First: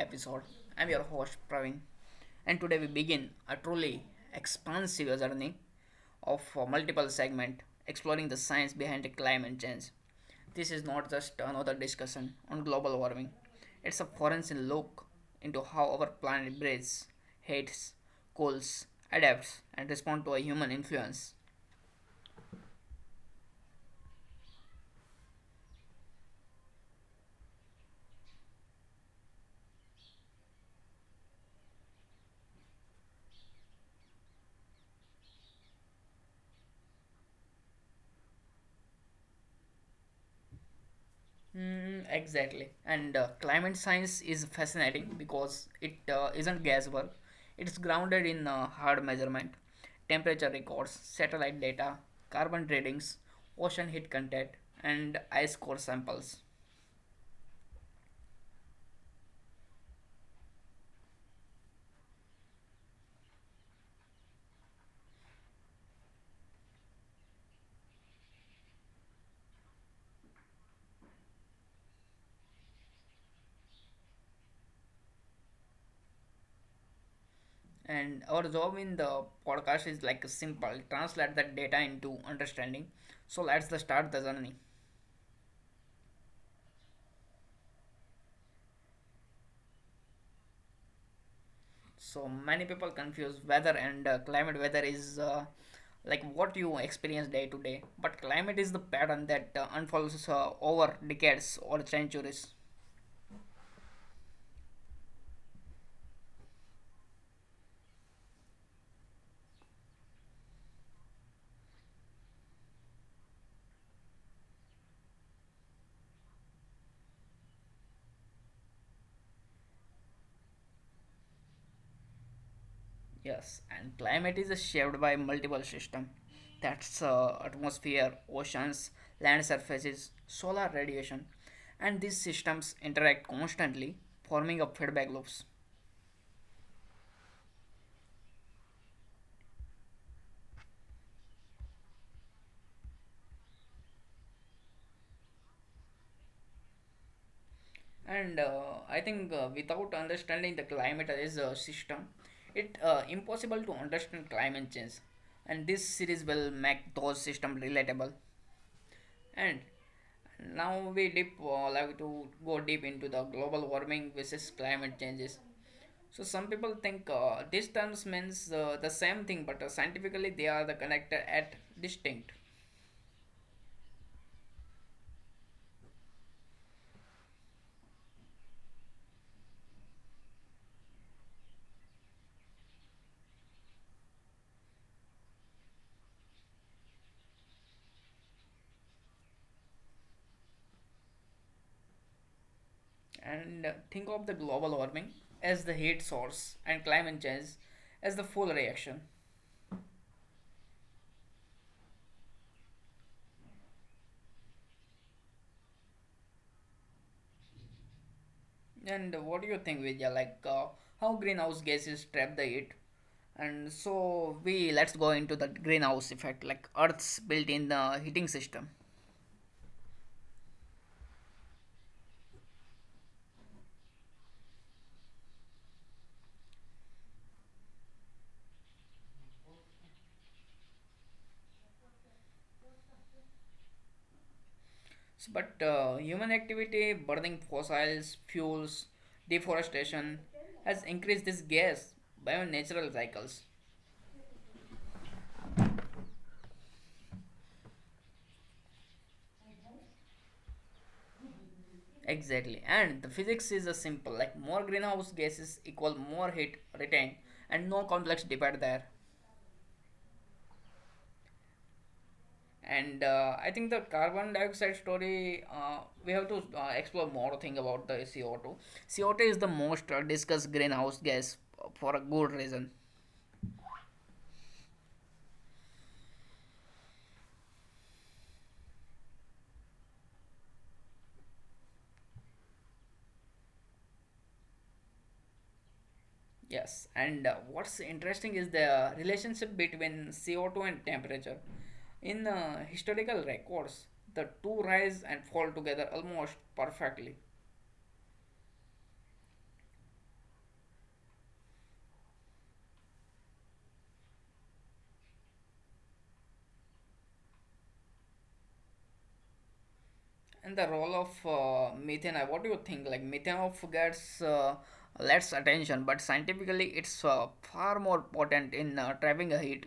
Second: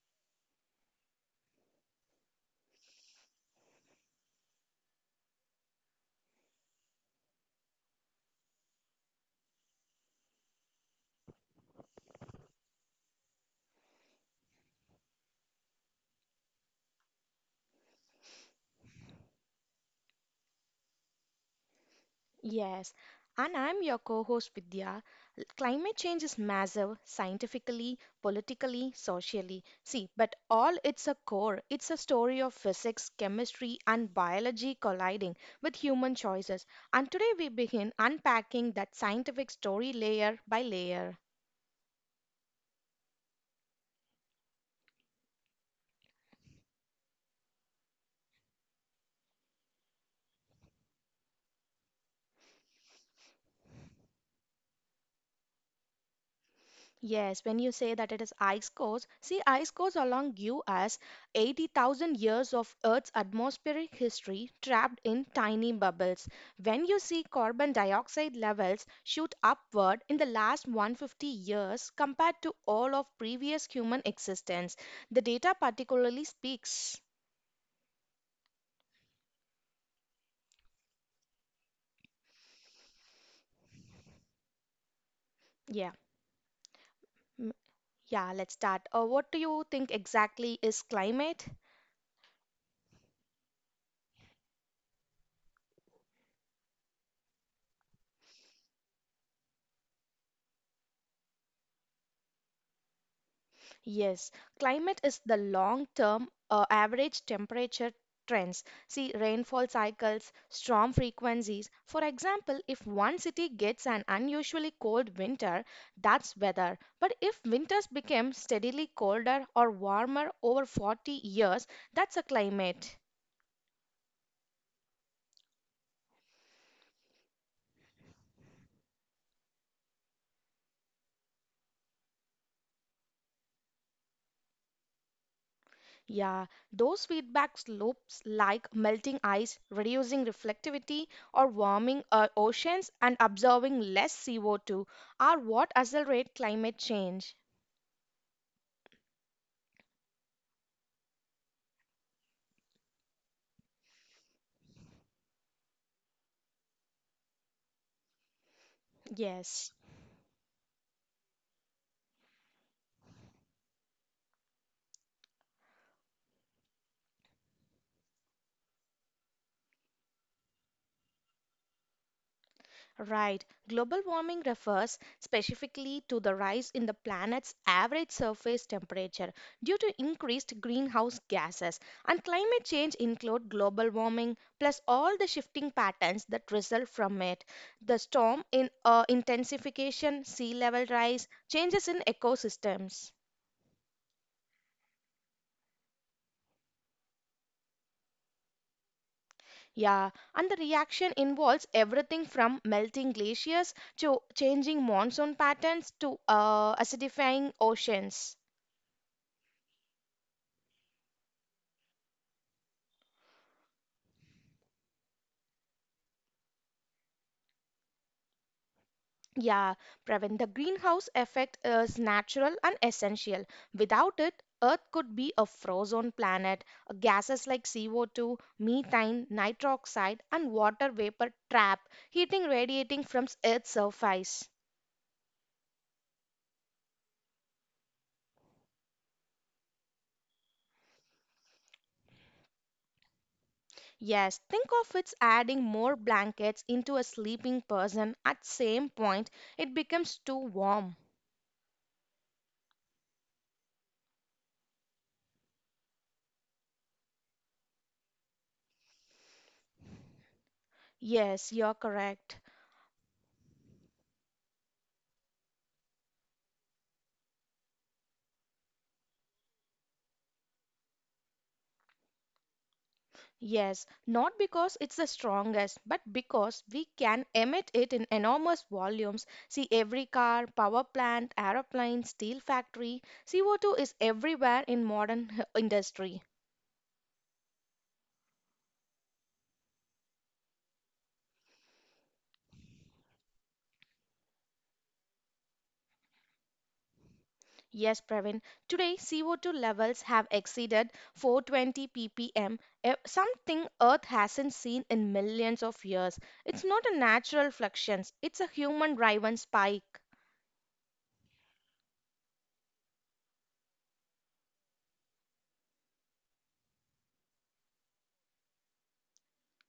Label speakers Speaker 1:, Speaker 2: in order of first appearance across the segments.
Speaker 1: episode. I'm your host Praveen, and today we begin a truly expansive journey of multiple segment exploring the science behind the climate change. This is not just another discussion on global warming; it's a forensic look into how our planet breathes, hates, cools, adapts, and responds to a human influence.
Speaker 2: Yes, and I'm your co host Vidya. Climate change is massive scientifically, politically, socially. See, but all its a core, it's a story of physics, chemistry, and biology colliding with human choices. And today we begin unpacking that scientific story layer by layer.
Speaker 1: Mm, exactly. And climate science is fascinating because it isn't guesswork. It's grounded in hard measurement, temperature records, satellite data, carbon readings, ocean heat content, and ice core samples.
Speaker 2: Yes, when you say that it is ice cores, see, ice cores along give us 80,000 years of Earth's atmospheric history trapped in tiny bubbles. When you see carbon dioxide levels shoot upward in the last 150 years compared to all of previous human existence, the data particularly speaks.
Speaker 1: And our job in the podcast is like simple translate that data into understanding. So let's the start the journey.
Speaker 2: Yeah, mm, yeah, let's start. What do you think exactly is climate?
Speaker 1: So many people confuse weather and climate. Weather is like what you experience day to day, but climate is the pattern that unfolds over decades or centuries.
Speaker 2: Yes, climate is the long-term average temperature trends. See, rainfall cycles, storm frequencies. For example, if one city gets an unusually cold winter, that's weather. But if winters become steadily colder or warmer over 40 years, that's a climate.
Speaker 1: Yes, and climate is shaped by multiple systems. That's atmosphere, oceans, land surfaces, solar radiation, and these systems interact constantly, forming a feedback loops.
Speaker 2: Yeah, those feedback slopes like melting ice, reducing reflectivity, or warming oceans and absorbing less CO2 are what accelerate climate change.
Speaker 1: And I think without understanding the climate as a system, it impossible to understand climate change. And this series will make those systems relatable. And
Speaker 2: Yes.
Speaker 1: now we deep like to go deep into the global warming versus climate changes. So some people think these terms means the same thing, but scientifically they are the connected at distinct.
Speaker 2: Right. Global warming refers specifically to the rise in the planet's average surface temperature due to increased greenhouse gases. And climate change include global warming plus all the shifting patterns that result from it. The storm in intensification, sea level rise, changes in ecosystems.
Speaker 1: And think of the global warming as the heat source and climate change as the full reaction.
Speaker 2: Yeah, and the reaction involves everything from melting glaciers to changing monsoon patterns to acidifying oceans.
Speaker 1: And what do you think, Vidya? Like how greenhouse gases trap the heat? And so we let's go into the greenhouse effect, like Earth's built-in heating system.
Speaker 2: Yeah, Pravin, the greenhouse effect is natural and essential. Without it, Earth could be a frozen planet. Gases like CO2, methane, nitroxide, and water vapor trap heating radiating from Earth's surface.
Speaker 1: So, but human activity, burning fossils, fuels, deforestation has increased this gas by natural cycles.
Speaker 2: Yes, think of it's adding more blankets into a sleeping person at same point it becomes too warm.
Speaker 1: Exactly, and the physics is a simple. Like more greenhouse gases equal more heat retained, and no complex debate there.
Speaker 2: Yes, you're correct.
Speaker 1: And I think the carbon dioxide story, we have to explore more thing about the CO2. CO2 is the most discussed greenhouse gas for a good reason.
Speaker 2: Yes, not because it's the strongest, but because we can emit it in enormous volumes. See, every car, power plant, aeroplane, steel factory, CO2 is everywhere in modern industry.
Speaker 1: Yes, and what's interesting is the relationship between CO2 and temperature. In historical records, the two rise and fall together almost perfectly.
Speaker 2: Yes, Pravin. Today, CO2 levels have exceeded 420 ppm, something Earth hasn't seen in millions of years. It's not a natural fluctuation, it's a human driven spike.
Speaker 1: And the role of methane, what do you think? Like methane of gets less attention, but scientifically it's far more potent in trapping a heat.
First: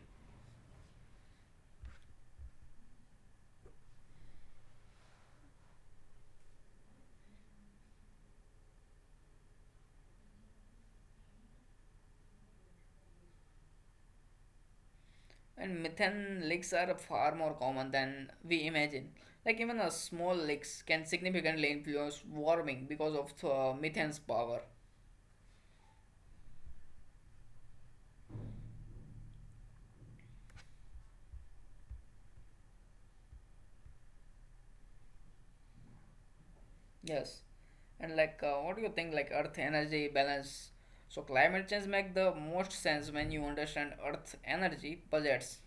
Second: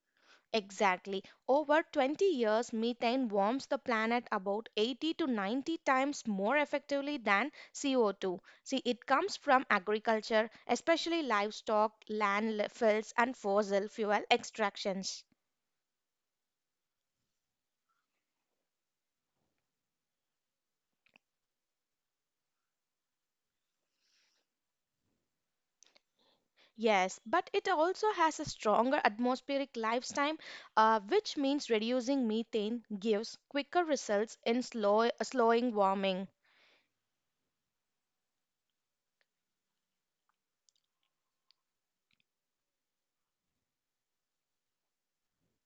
Speaker 2: Exactly. Over 20 years, methane warms the planet about 80 to 90 times more effectively than CO2. See, it comes from agriculture, especially livestock, landfills, and fossil fuel extractions.
Speaker 1: And methane leaks are far more common than we imagine. Like even a small leaks can significantly influence warming because of methane's power.
Speaker 2: Yes, but it also has a stronger atmospheric lifetime, which means reducing methane gives quicker results in slowing warming.
Speaker 1: Yes. And like, what do you think? Like Earth energy balance. So climate change make the most sense when you understand Earth energy budgets,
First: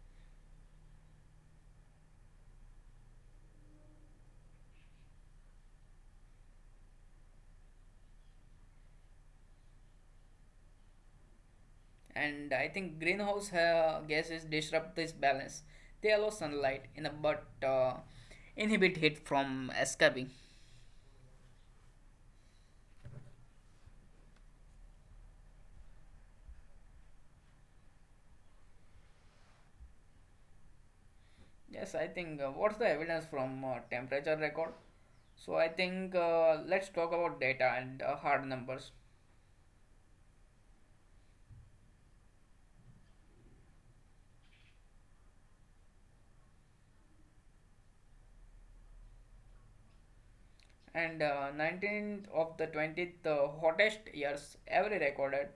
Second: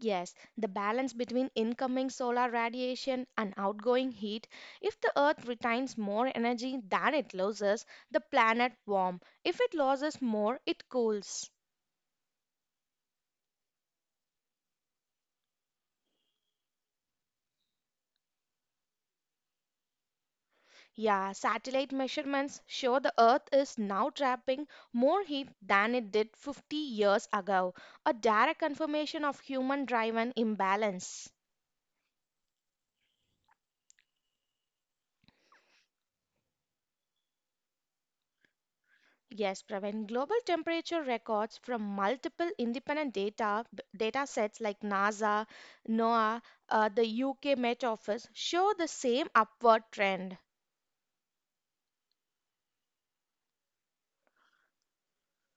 Speaker 2: Yes, the balance between incoming solar radiation and outgoing heat. If the Earth retains more energy than it loses, the planet warms. If it loses more, it cools.
Speaker 1: and I think greenhouse gases disrupt this balance. They allow sunlight in a, but inhibit heat from escaping.
Speaker 2: Yeah, satellite measurements show the Earth is now trapping more heat than it did 50 years ago, a direct confirmation of human driven imbalance.
Speaker 1: Yes, I think what's the evidence from temperature record? So I think let's talk about data and hard numbers.
Speaker 2: Yes, Praveen. Global temperature records from multiple independent data sets like NASA, NOAA, the UK Met Office show the same upward trend.
Speaker 1: And 19th of the 20th hottest years ever recorded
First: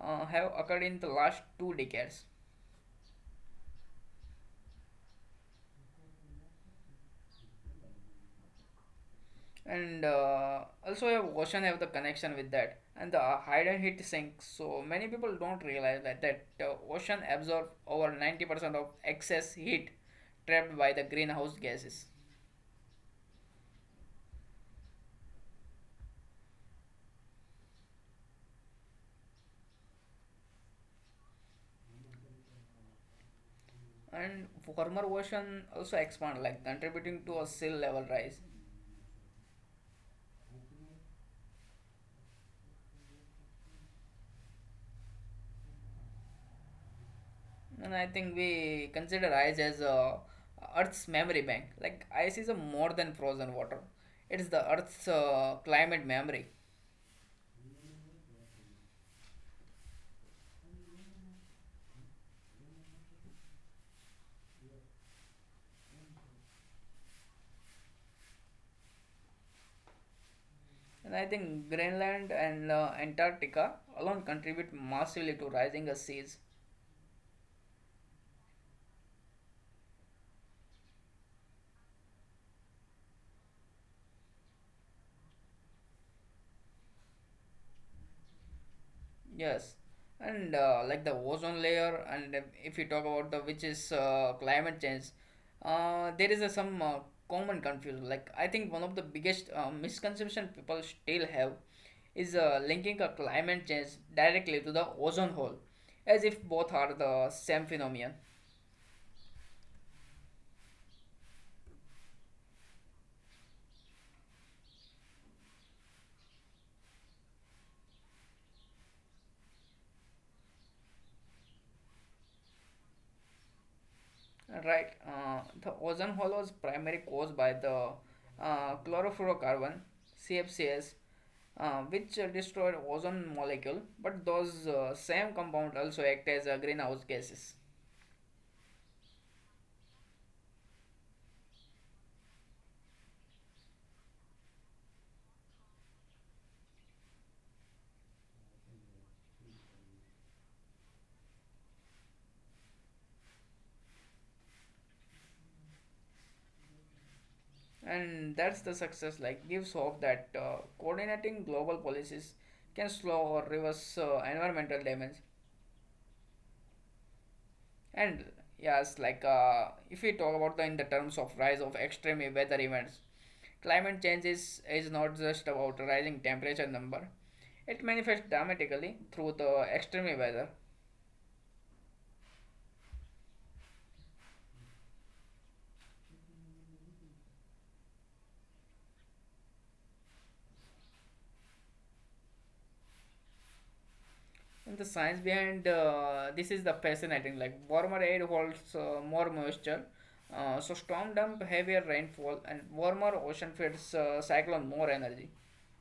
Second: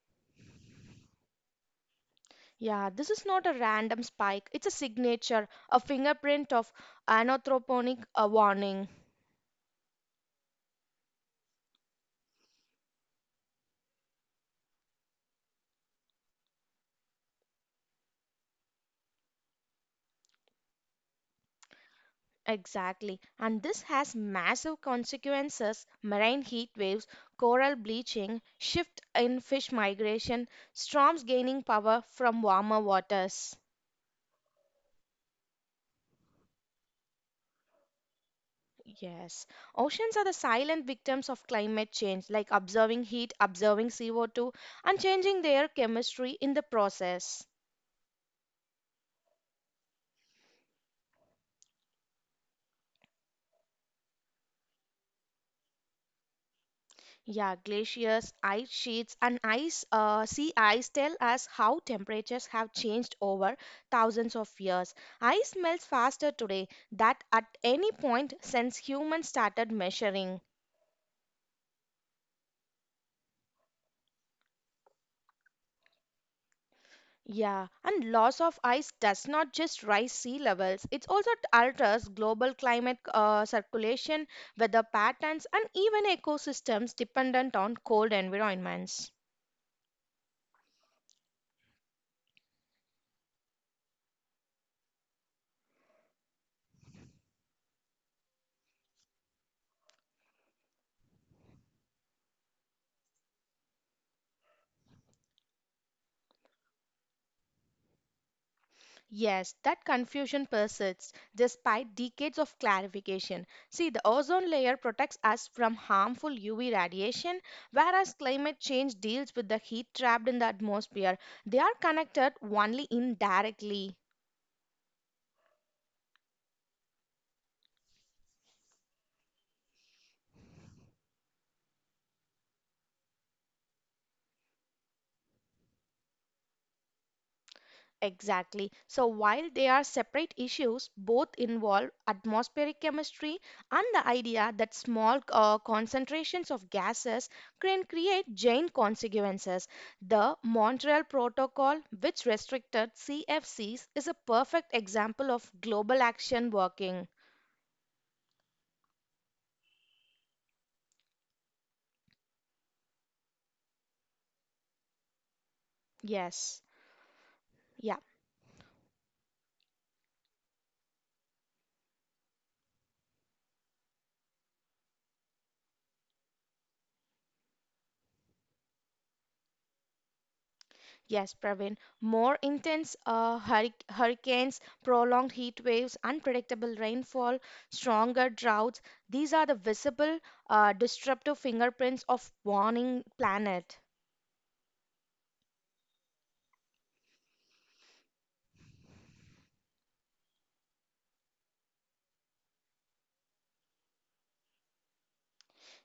Speaker 1: have occurred in the last two decades.
Speaker 2: Yeah, this is not a random spike. It's a signature, a fingerprint of anthropogenic warning.
Speaker 1: And also ocean have the connection with that and the hide and hit sink, so many people don't realize that ocean absorb over 90% of excess heat trapped by the greenhouse gases,
Speaker 2: Exactly. And this has massive consequences marine heat waves, coral bleaching, shift in fish migration, storms gaining power from warmer waters.
Speaker 1: and warmer ocean also expand like contributing to a sea level rise.
Speaker 2: Yes, oceans are the silent victims of climate change, like observing heat, observing CO2, and changing their chemistry in the process.
Speaker 1: And I think we consider ice as a earth's memory bank. Like ice is a more than frozen water, it's the earth's climate memory.
Speaker 2: Yeah, glaciers, ice sheets, and ice sea ice tell us how temperatures have changed over thousands of years. Ice melts faster today than at any point since humans started measuring.
Speaker 1: And I think Greenland and Antarctica alone contribute massively to rising seas.
Speaker 2: Yeah, and loss of ice does not just rise sea levels, it also alters global climate circulation, weather patterns, and even ecosystems dependent on cold environments.
Speaker 1: Yes, and like the ozone layer, and if you talk about the which is climate change, there is some common confusion. Like I think one of the biggest misconception people still have is linking a climate change directly to the ozone hole, as if both are the same phenomenon.
Speaker 2: Yes, that confusion persists despite decades of clarification. See, the ozone layer protects us from harmful UV radiation, whereas climate change deals with the heat trapped in the atmosphere. They are connected only indirectly.
Speaker 1: Right. The ozone hole was primarily caused by the chlorofluorocarbon (CFCs), which destroyed ozone molecule. But those same compound also act as greenhouse gases,
Speaker 2: Exactly. So while they are separate issues, both involve atmospheric chemistry and the idea that small concentrations of gases can create giant consequences. The Montreal Protocol, which restricted CFCs, is a perfect example of global action working.
Speaker 1: and that's the success. Like gives hope that coordinating global policies can slow or reverse environmental damage.
Speaker 2: Yes. Yeah.
Speaker 1: And yes, like if we talk about the in the terms of rise of extreme weather events, climate change is not just about rising temperature number. It manifests dramatically through the extreme weather.
Speaker 2: Yes, Praveen. More intense hurricanes, prolonged heat waves, unpredictable rainfall, stronger droughts. These are the visible, disruptive fingerprints of warning planet.
Speaker 1: And the science behind this is the fascinating. Like warmer air holds more moisture, so storm dump heavier rainfall, and warmer ocean feeds cyclone more energy.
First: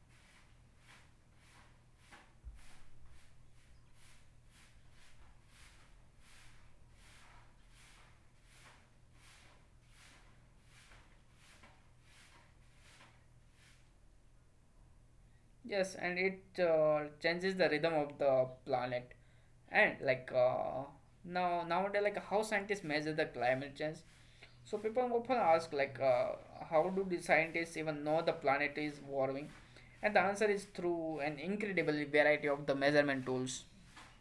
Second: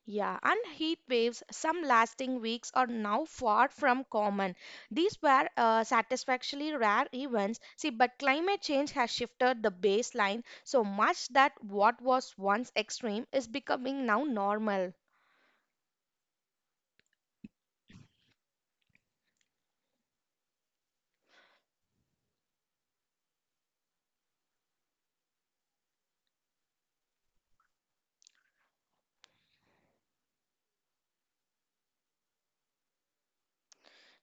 Speaker 2: Yeah, and heat waves, some lasting weeks, are now far from common. These were satisfactorily rare events. See, but climate change has shifted the baseline so much that what was once extreme is becoming now normal.
Speaker 1: Yes, and it changes the rhythm of the planet. And like now nowadays, like how scientists measure the climate change. So people often ask like, how do the scientists even know the planet is warming? And the answer is through an incredible variety of the measurement tools.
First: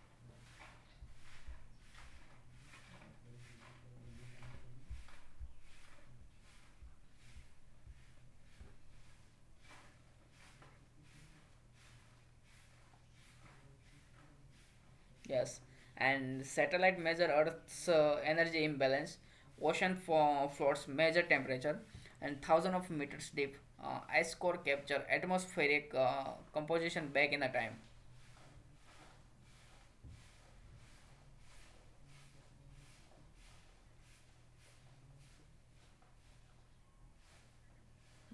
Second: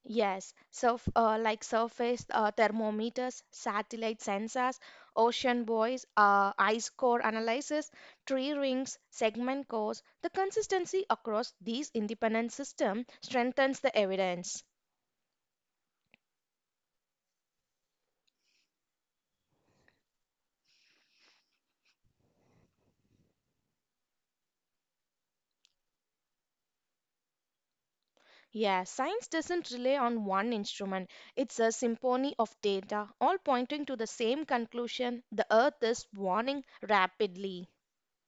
Speaker 2: Yes, like surface thermometers, satellite sensors, ocean buoys, ice core analysis, tree rings, segment cores. The consistency across these independent systems strengthens the evidence.
Speaker 1: Yes, and satellite measure Earth's energy imbalance, ocean floors measure temperature, and thousands of meters deep. Ice core capture atmospheric composition back in the time.
Speaker 2: Yeah, science doesn't rely on one instrument. It's a symphony of data, all pointing to the same conclusion. The Earth is warming rapidly.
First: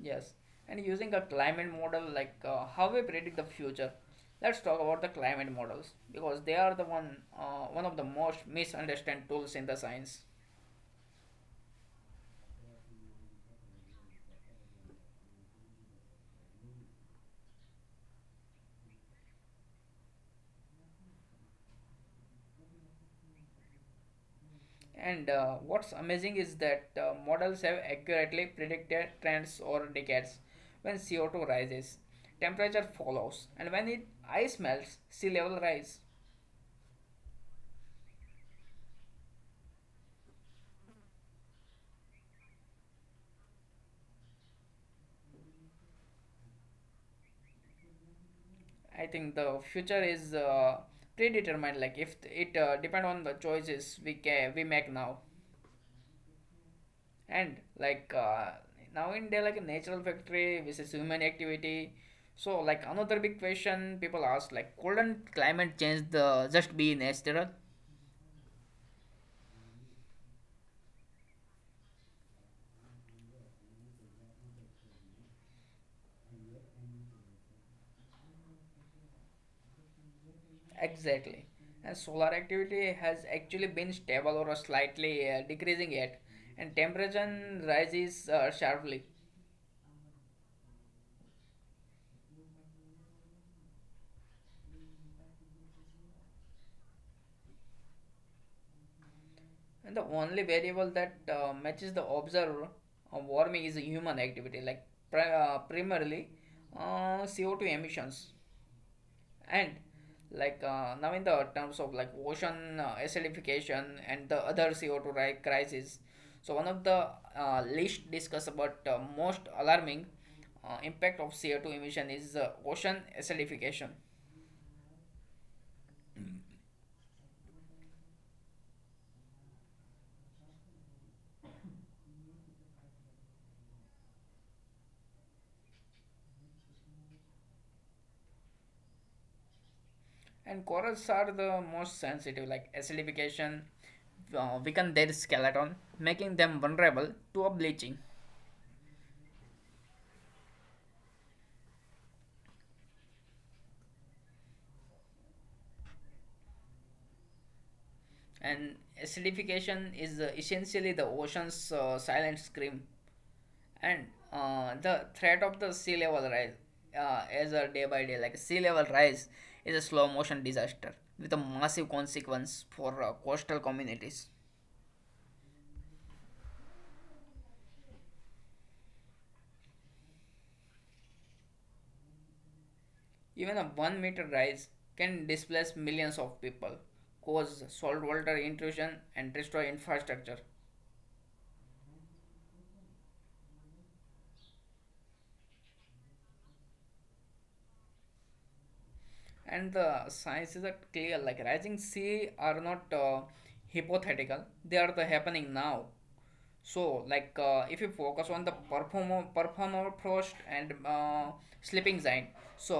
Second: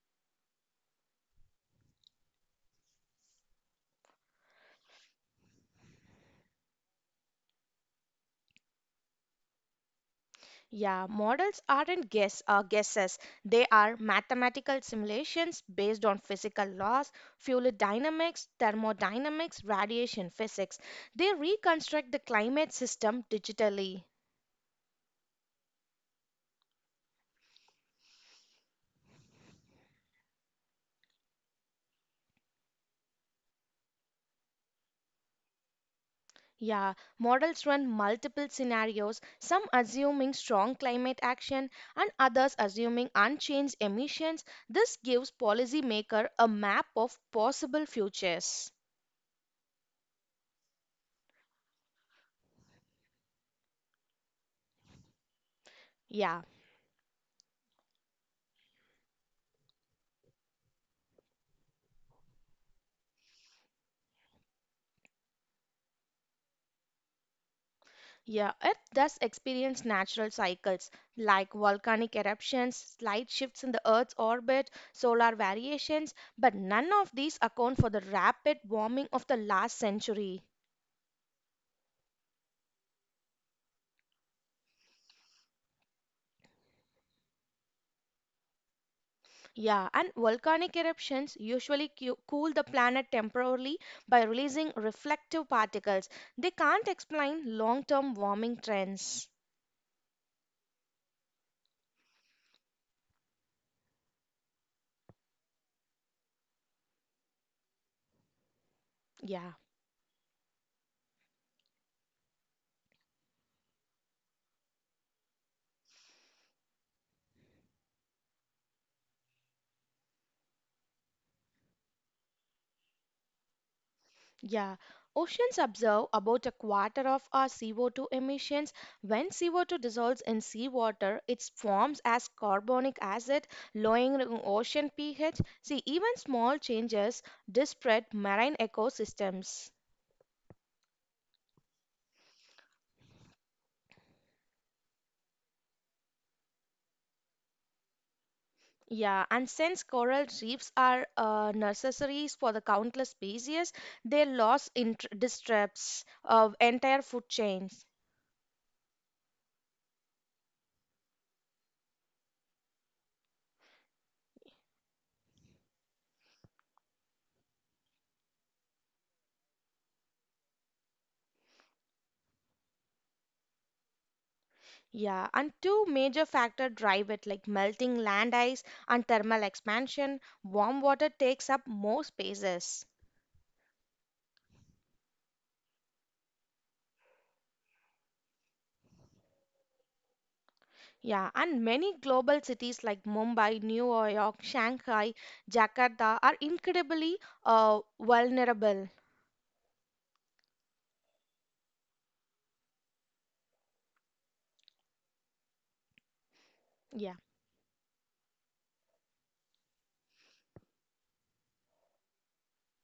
Speaker 1: Yes, and using a climate model like how we predict the future. Let's talk about the climate models because they are the one one of the most misunderstood tools in the science.
Speaker 2: Yeah, models aren't guesses. They are mathematical simulations based on physical laws, fluid dynamics, thermodynamics, radiation physics. They reconstruct the climate system digitally.
Speaker 1: And what's amazing is that models have accurately predicted trends over decades. When CO2 rises, temperature follows, and when it ice melts, sea level rise.
Speaker 2: Yeah, models run multiple scenarios, some assuming strong climate action and others assuming unchanged emissions. This gives policymaker a map of possible futures.
Speaker 1: I think the future is predetermined. Like if it depend on the choices we make now,
Speaker 2: Yeah.
Speaker 1: and like now in day like a natural factory versus human activity. So like another big question people ask like couldn't climate change the just be natural?
Speaker 2: Yeah, Earth does experience natural cycles like volcanic eruptions, slight shifts in the Earth's orbit, solar variations, but none of these account for the rapid warming of the last century.
Speaker 1: Exactly. And solar activity has actually been stable or slightly decreasing yet, and temperature rises sharply.
Speaker 2: Yeah, and volcanic eruptions usually cool the planet temporarily by releasing reflective particles. They can't explain long term warming trends.
Speaker 1: And the only variable that matches the observed warming is human activity, like primarily CO2 emissions.
Speaker 2: Yeah.
Speaker 1: And like now in the terms of like ocean acidification and the other CO2 crisis, so one of the least discussed but most alarming impact of CO2 emission is ocean acidification.
Speaker 2: Yeah, oceans absorb about a quarter of our CO2 emissions. When CO2 dissolves in seawater, it forms as carbonic acid, lowering ocean pH. See, even small changes disrupt marine ecosystems.
Speaker 1: And corals are the most sensitive, like acidification weaken their skeleton, making them vulnerable to a bleaching.
Speaker 2: Yeah, and since coral reefs are necessaries for the countless species, their loss disrupts entire food chains.
Speaker 1: And acidification is essentially the ocean's silent scream. And the threat of the sea level rise, as a day by day, like sea level rise, is a slow motion disaster with a massive consequence for coastal communities.
Speaker 2: Yeah, and two major factors drive it like melting land ice and thermal expansion. Warm water takes up more spaces.
Speaker 1: Even a 1 meter rise can displace millions of people, cause saltwater intrusion, and destroy infrastructure.
Speaker 2: Yeah, and many global cities like Mumbai, New York, Shanghai, Jakarta are incredibly vulnerable.
Speaker 1: And the sciences are clear, like rising sea are not hypothetical, they are the happening now. So
Speaker 2: Yeah,
Speaker 1: like if you focus on the perform, permafrost and sleeping giant, so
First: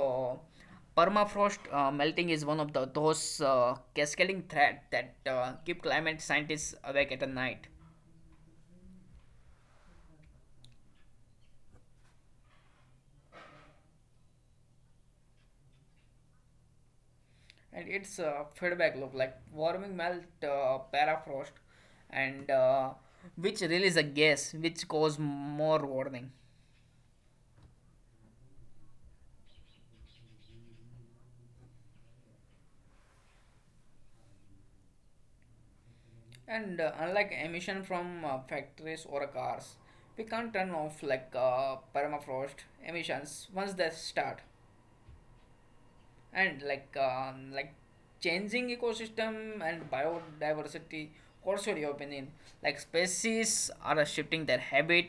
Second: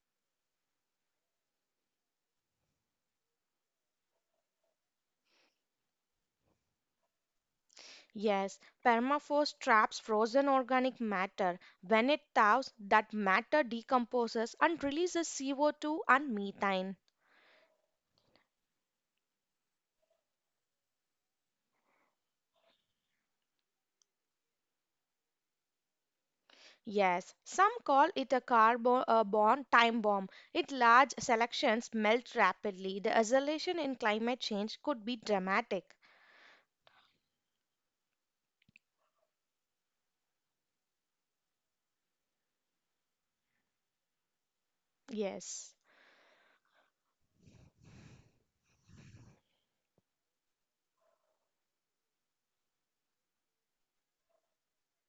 Speaker 1: permafrost melting is one of the those cascading threat that keep climate scientists awake at the night.
Speaker 2: yes, permafrost traps frozen organic matter. When it thaws, that matter decomposes and releases CO2 and methane.
Speaker 1: And it's a feedback loop, like warming melt parafrost and which release a gas which cause more warming.
Speaker 2: Yes, some call it a carbon born time bomb. Its large selections melt rapidly. The isolation in climate change could be dramatic.
Speaker 1: And unlike emission from factories or cars, we can't turn off like permafrost emissions once they start.
Speaker 2: Yes.
Speaker 1: And like changing ecosystem and biodiversity, also your opinion, like species are shifting their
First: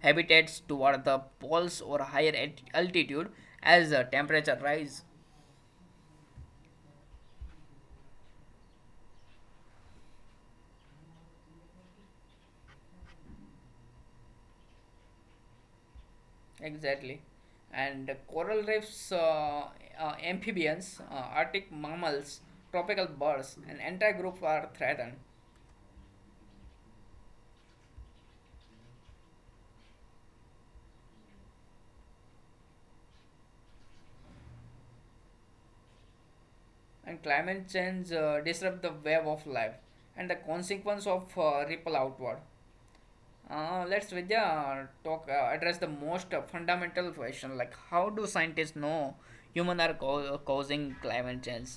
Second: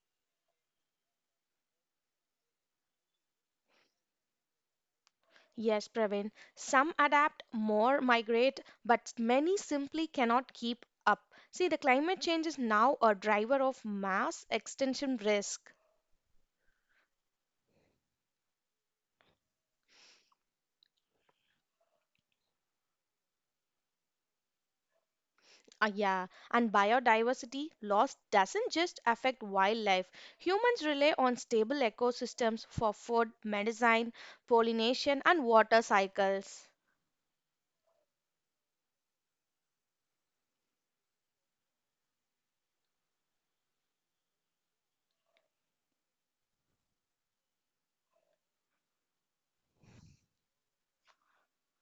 Speaker 1: habitats toward the poles or higher altitude as the temperature rise.
Speaker 2: Yes, Praveen. Some adapt, more migrate, but many simply cannot keep up. See, the climate change is now a driver of mass extinction risk.
Speaker 1: Exactly, and coral reefs amphibians, arctic mammals, tropical birds and entire group are threatened.
Speaker 2: Yeah, and biodiversity loss doesn't just affect wildlife. Humans rely on stable ecosystems for food, medicine, pollination, and water cycles.
Speaker 1: And climate change disrupt the web of life and the consequence of ripple outward. Let's Vidya talk address the most fundamental question, like how do scientists know human are causing climate change?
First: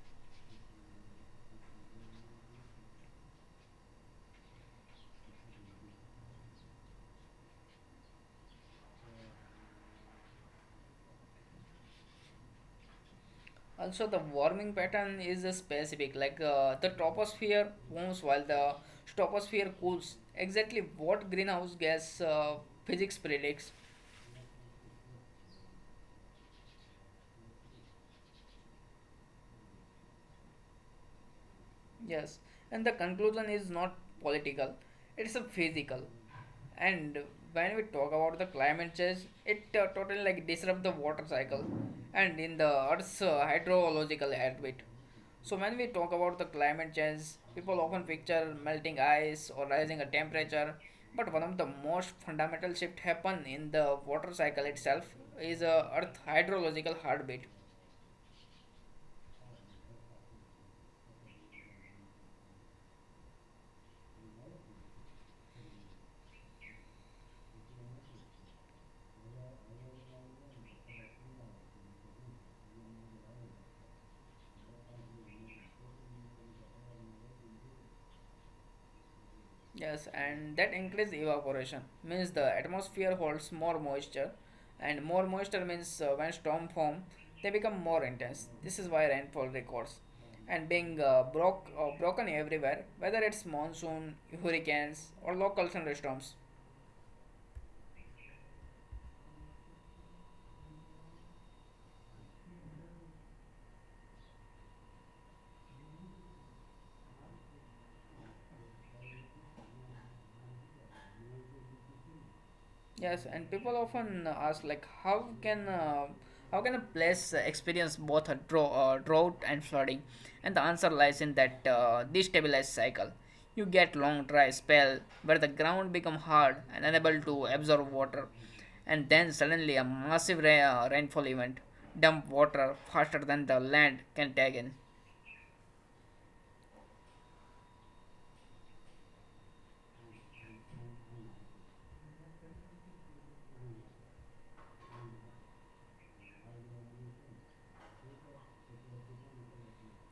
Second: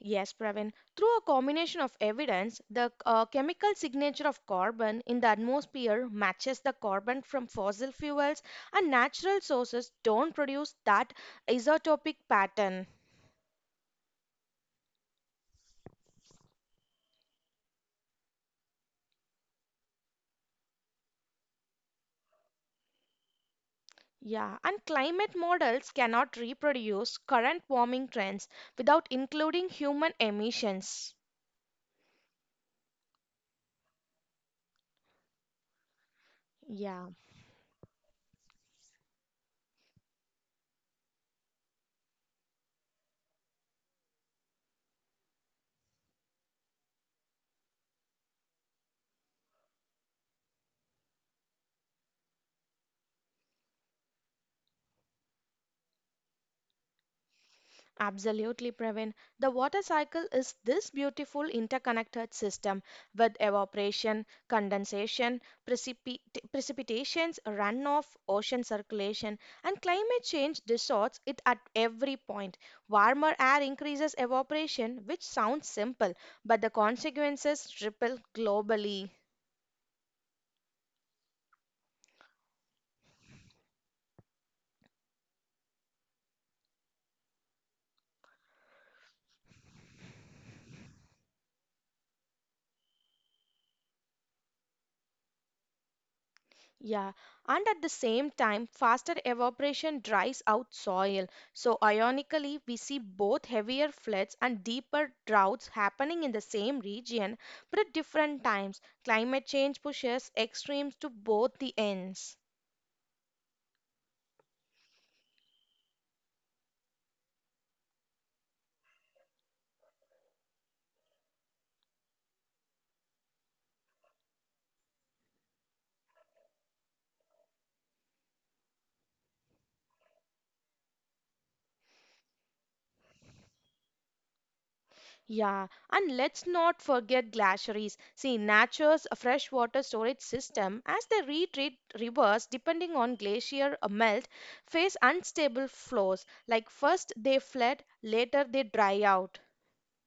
Speaker 2: Yes, Pravin. Through a combination of evidence, the chemical signature of carbon in the atmosphere matches the carbon from fossil fuels, and natural sources don't produce that isotopic pattern.
Speaker 1: Also, the warming pattern is specific. Like the troposphere warms while the stratosphere cools. Exactly what greenhouse gas physics predicts?
Speaker 2: Yeah, and climate models cannot reproduce current warming trends without including human emissions.
Speaker 1: Yes, and the conclusion is not political, it's a physical.
Speaker 2: Yeah,
Speaker 1: And when we talk about the climate change, it totally like disrupt the water cycle and in the Earth's hydrological orbit. So when we talk about the climate change, people often picture melting ice or rising a temperature, but one of the most fundamental shift happen in the water cycle itself is Earth hydrological heartbeat.
Speaker 2: absolutely, Praveen. The water cycle is this beautiful interconnected system with evaporation, condensation, precipit- precipitations, runoff, ocean circulation, and climate change distorts it at every point. Warmer air increases evaporation, which sounds simple, but the consequences ripple globally.
Speaker 1: Yes, and that increases evaporation. Means the atmosphere holds more moisture, and more moisture means when storm form, they become more intense. This is why rainfall records, and being broken everywhere, whether it's monsoon, hurricanes, or local thunderstorms.
Speaker 2: Yeah, and at the same time, faster evaporation dries out soil. So, ironically, we see both heavier floods and deeper droughts happening in the same region but at different times. Climate change pushes extremes to both the ends.
Speaker 1: Yes, and people often ask like, how can a place experience both a drought and flooding? And the answer lies in that destabilized cycle. You get long dry spell where the ground become hard and unable to absorb water, and then suddenly a massive rainfall event dump water faster than the land can take in.
Speaker 2: Yeah, and let's not forget glaciers. See, nature's freshwater storage system, as they retreat rivers depending on glacier melt, face unstable flows. Like first they flood, later they dry out.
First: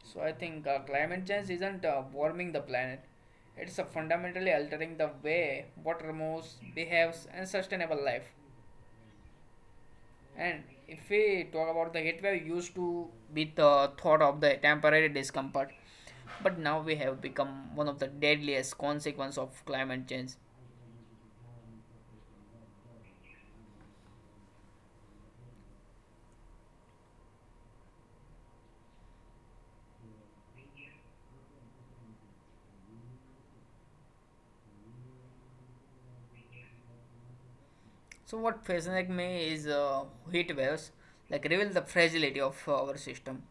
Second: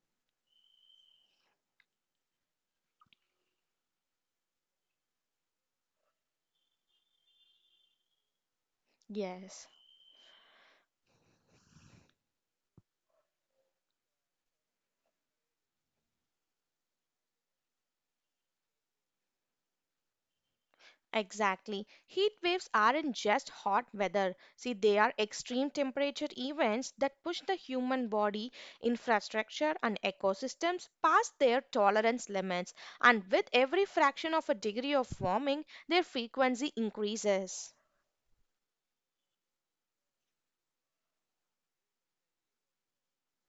Speaker 1: So I think climate change isn't warming the planet. It's fundamentally altering the way water moves, behaves, and sustainable life.
Speaker 2: Yes.
Speaker 1: And if we talk about the heat wave, used to be the thought of the temporary discomfort, but now we have become one of the deadliest consequences of climate change.
Speaker 2: Exactly. Heat waves aren't just hot weather. See, they are extreme temperature events that push the human body, infrastructure, and ecosystems past their tolerance limits. And with every fraction of a degree of warming, their frequency increases.
Speaker 1: So what fascinates me is heat waves, like reveal the fragility of our system.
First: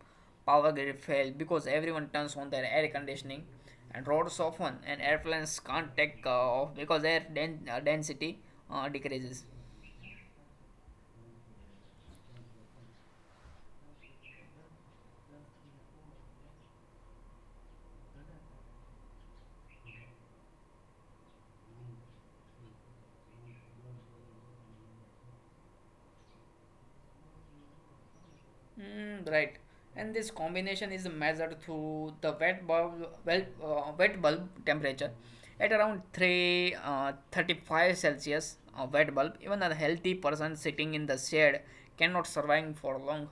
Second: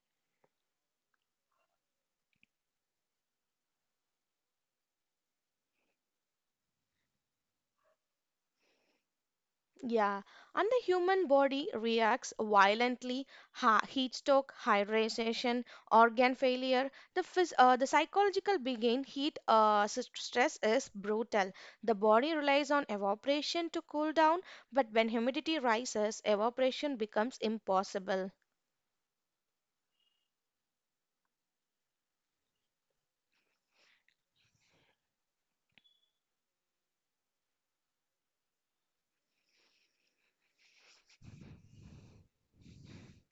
Speaker 1: Power grid fail because everyone turns on their air conditioning, and roads often and airplanes can't take off because their density decreases.
Speaker 2: Yeah, and the human body reacts violently, heat stroke, hydration, organ failure. The psychological begin heat stress is brutal. The body relies on evaporation to cool down, but when humidity rises, evaporation becomes impossible.
Speaker 1: Mm, right, and this combination is measured through the wet bulb, wet bulb temperature at around 3 uh, 35 Celsius wet bulb, even a healthy person sitting in the shade cannot survive for long.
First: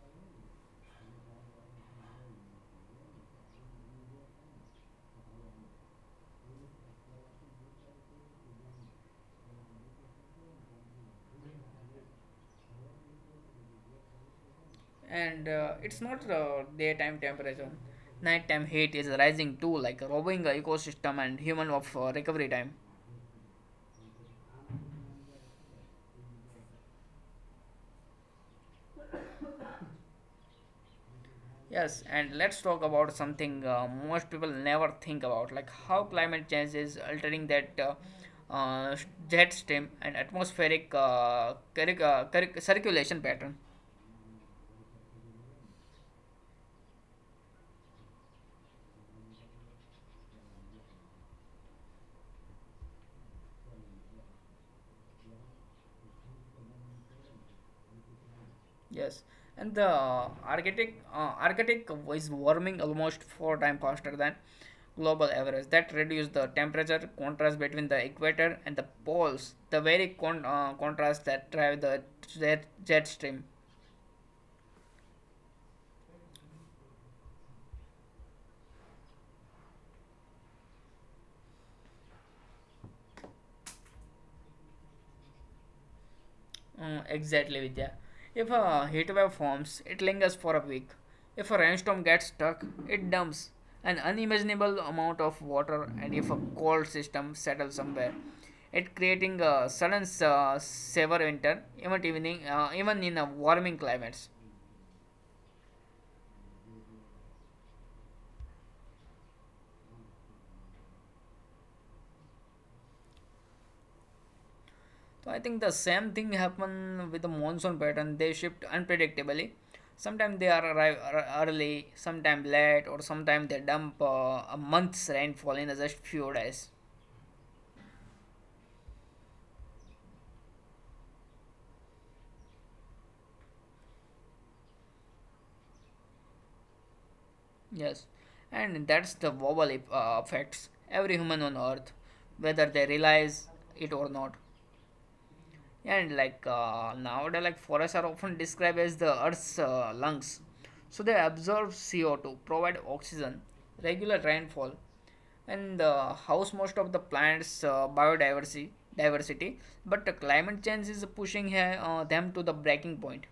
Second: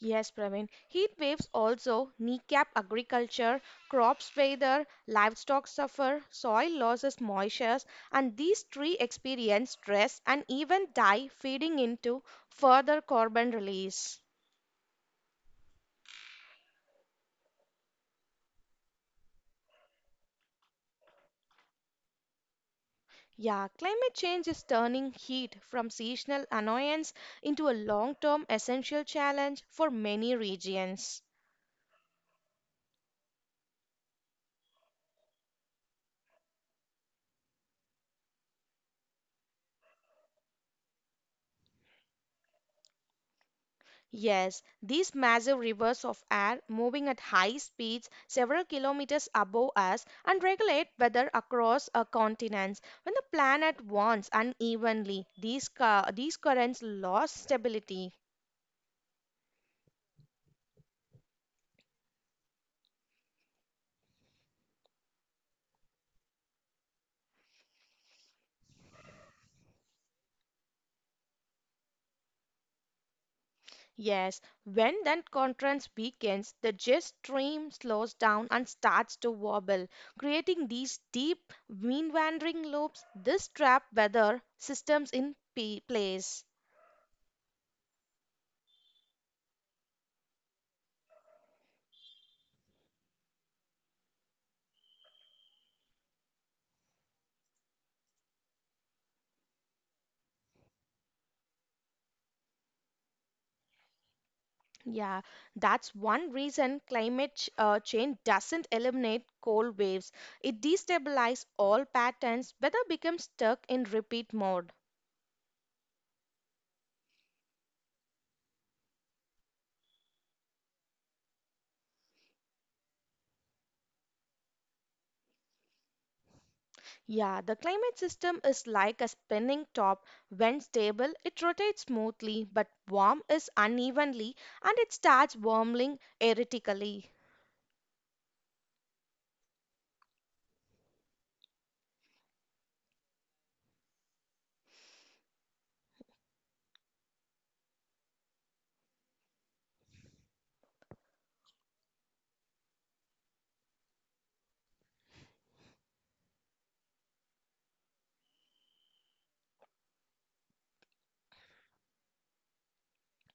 Speaker 2: Yes, Praveen. Heat waves also kneecap agriculture, crops wither, livestock suffer, soil loses moisture, and these trees experience stress and even die, feeding into further carbon release.
Speaker 1: And it's not daytime temperature. Nighttime heat is rising too, like robbing the ecosystem and human of recovery time.
Speaker 2: Yeah, climate change is turning heat from seasonal annoyance into a long term essential challenge for many regions.
Speaker 1: Yes, and let's talk about something most people never think about, like how climate change is altering that uh, jet stream and atmospheric circulation pattern.
Speaker 2: Yes, these massive rivers of air moving at high speeds several kilometers above us and regulate weather across a continents. When the planet wants unevenly, these currents lose stability.
Speaker 1: Yes, and the Arctic is warming almost four times faster than global average. That reduces the temperature contrast between the equator and the poles, the very contrast that drive the jet stream.
Speaker 2: Yes, when that contrast weakens, the jet stream slows down and starts to wobble, creating these deep, mean wandering loops. This trap weather systems in place.
Speaker 1: Mm, exactly, Vidya. If a heat wave forms, it lingers for a week. If a rainstorm gets stuck, it dumps an unimaginable amount of water, and if a cold system settles somewhere, it creating a sudden severe winter, even evening, even in a warming climates.
Speaker 2: Yeah, that's one reason climate change doesn't eliminate cold waves. It destabilizes all patterns, weather becomes stuck in repeat mode.
Speaker 1: So I think the same thing happen with the monsoon pattern. They shift unpredictably. Sometimes they are early, sometimes late, or sometimes they dump a month's rainfall in just few days.
Speaker 2: Yeah, the climate system is like a spinning top. When stable, it rotates smoothly, but warm is unevenly and it starts warming erratically.
Speaker 1: Yes, and that's the wobble affects every human on earth, whether they realize it or not. And like nowadays, like forests are often described as the earth's lungs, so they absorb CO2, provide oxygen, regular rainfall, and house most of the plants' biodiversity. Diversity, but the climate change is pushing them to the breaking point.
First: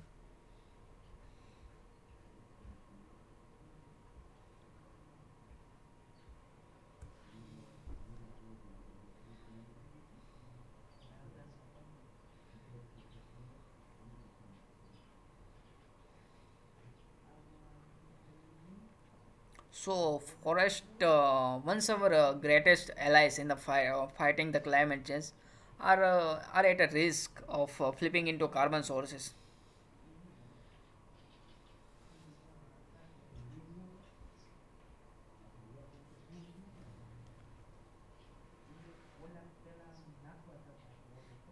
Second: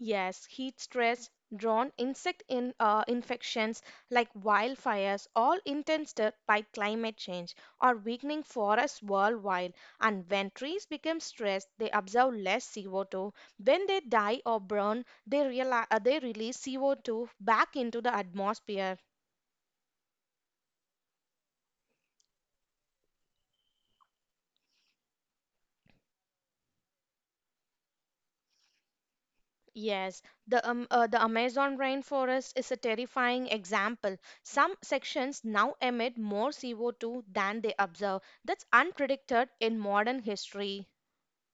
Speaker 2: Yes, heat stress, drone insect infections like wildfires, all intensed by climate change, are weakening forests worldwide. And when trees become stressed, they absorb less CO2. When they die or burn, they release CO2 back into the atmosphere.
Speaker 1: So, forest once our greatest allies in the fighting the climate change are at a risk of flipping into carbon sources.
Speaker 2: Yes, the Amazon rainforest is a terrifying example. Some sections now emit more CO2 than they absorb. That's unpredicted in modern history.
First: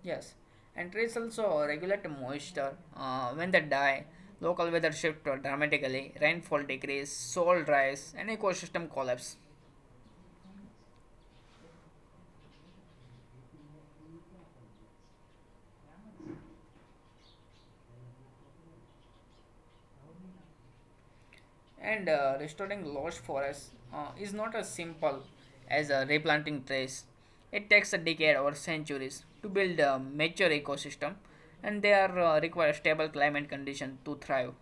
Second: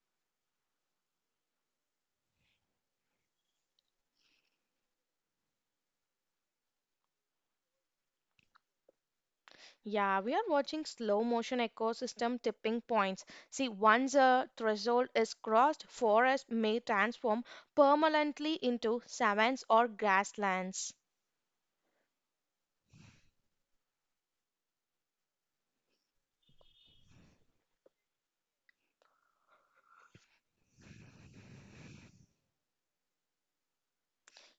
Speaker 1: Yes, and trees also regulate moisture. When they die, local weather shift dramatically, rainfall decrease, soil rise, and ecosystem collapse.
Speaker 2: Yeah, we are watching slow motion ecosystem tipping points. See, once a threshold is crossed, forests may transform permanently into savannas or grasslands.
Speaker 1: And restoring lost forests is not as simple as replanting trees. It takes a decade or centuries to build a mature ecosystem, and they are require stable climate condition to thrive.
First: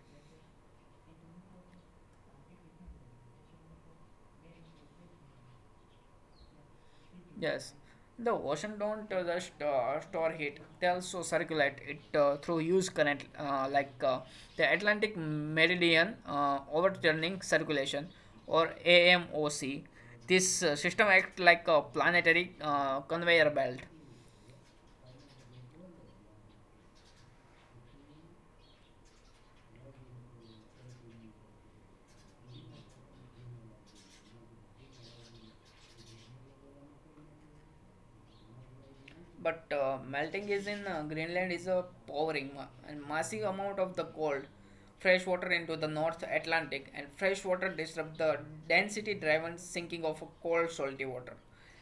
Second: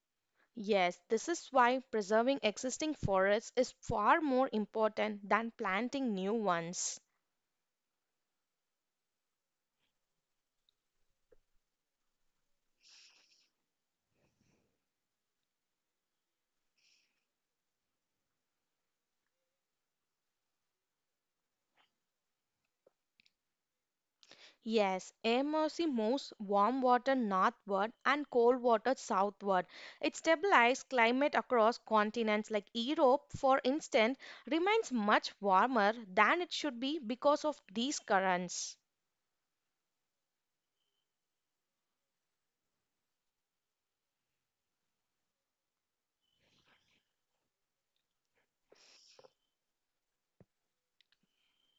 Speaker 2: Yes, this is why preserving existing forests is far more important than planting new ones.
Speaker 1: Yes, the ocean don't just store heat; they also circulate it through huge current, like the Atlantic Meridian Overturning Circulation, or AMOC. This system acts like a planetary conveyor belt.
Speaker 2: Yes, MRC moves warm water northward and cold water southward. It stabilizes climate across continents like Europe, for instance, remains much warmer than it should be because of these currents.
Speaker 1: But melting is in Greenland is a powering ma- and massive amount of the cold fresh water into the North Atlantic, and fresh water disrupt the density driven sinking of a cold salty water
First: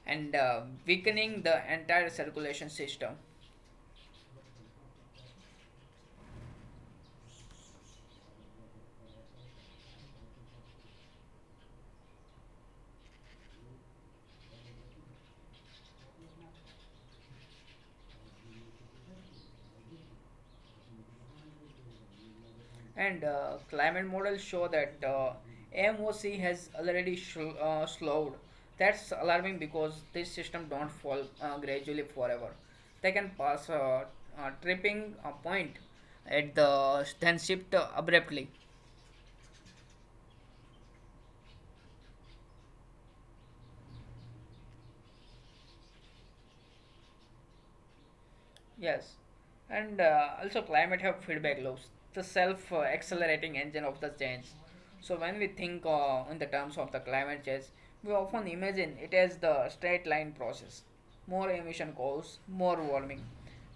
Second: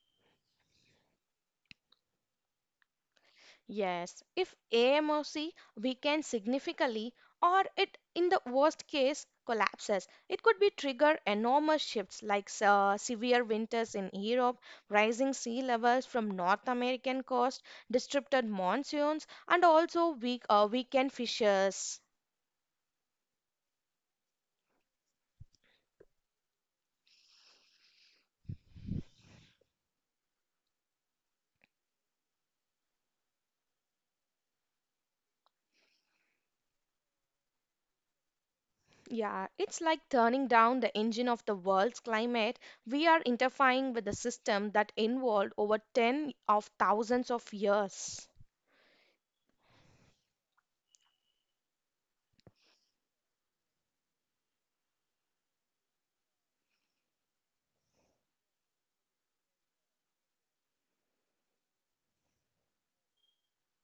Speaker 1: and weakening the entire circulation system.
Speaker 2: Yes, if AMOC weakens significantly or it in the worst case collapses, it could be trigger enormous shifts like severe winters in Europe, rising sea levels from North American coast, disrupted monsoons and also weakened fishes.
Speaker 1: And climate models show that MOC has already slowed. That's alarming because this system don't fall gradually forever. They can pass a tripping point at the then shift abruptly.
Speaker 2: Yeah, it's like turning down the engine of the world's climate. We are interfering with a system that evolved over 10 of thousands of years.
Speaker 1: Yes, and also climate have feedback loops, the self-accelerating engine of the change. So when we think in the terms of the climate change, we often imagine it as the straight line process, more emission cause, more warming.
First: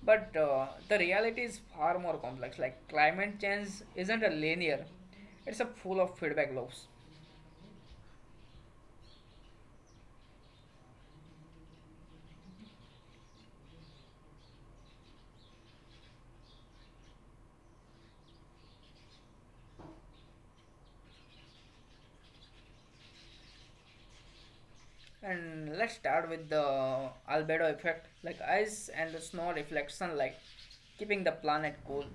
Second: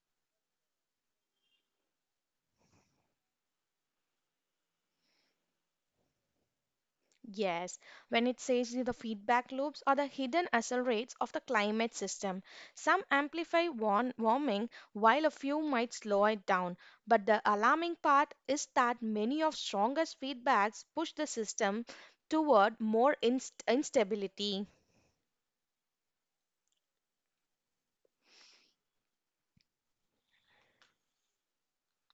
Speaker 1: But the reality is far more complex. Like climate change isn't a linear; it's a full of feedback loops.
Speaker 2: Yes, when it says the feedback loops are the hidden accelerates of the climate system. Some amplify warming while a few might slow it down. But the alarming part is that many of strongest feedbacks push the system toward more instability.
Speaker 1: And let's start with the albedo effect, like ice and the snow reflects sunlight, keeping the planet cool.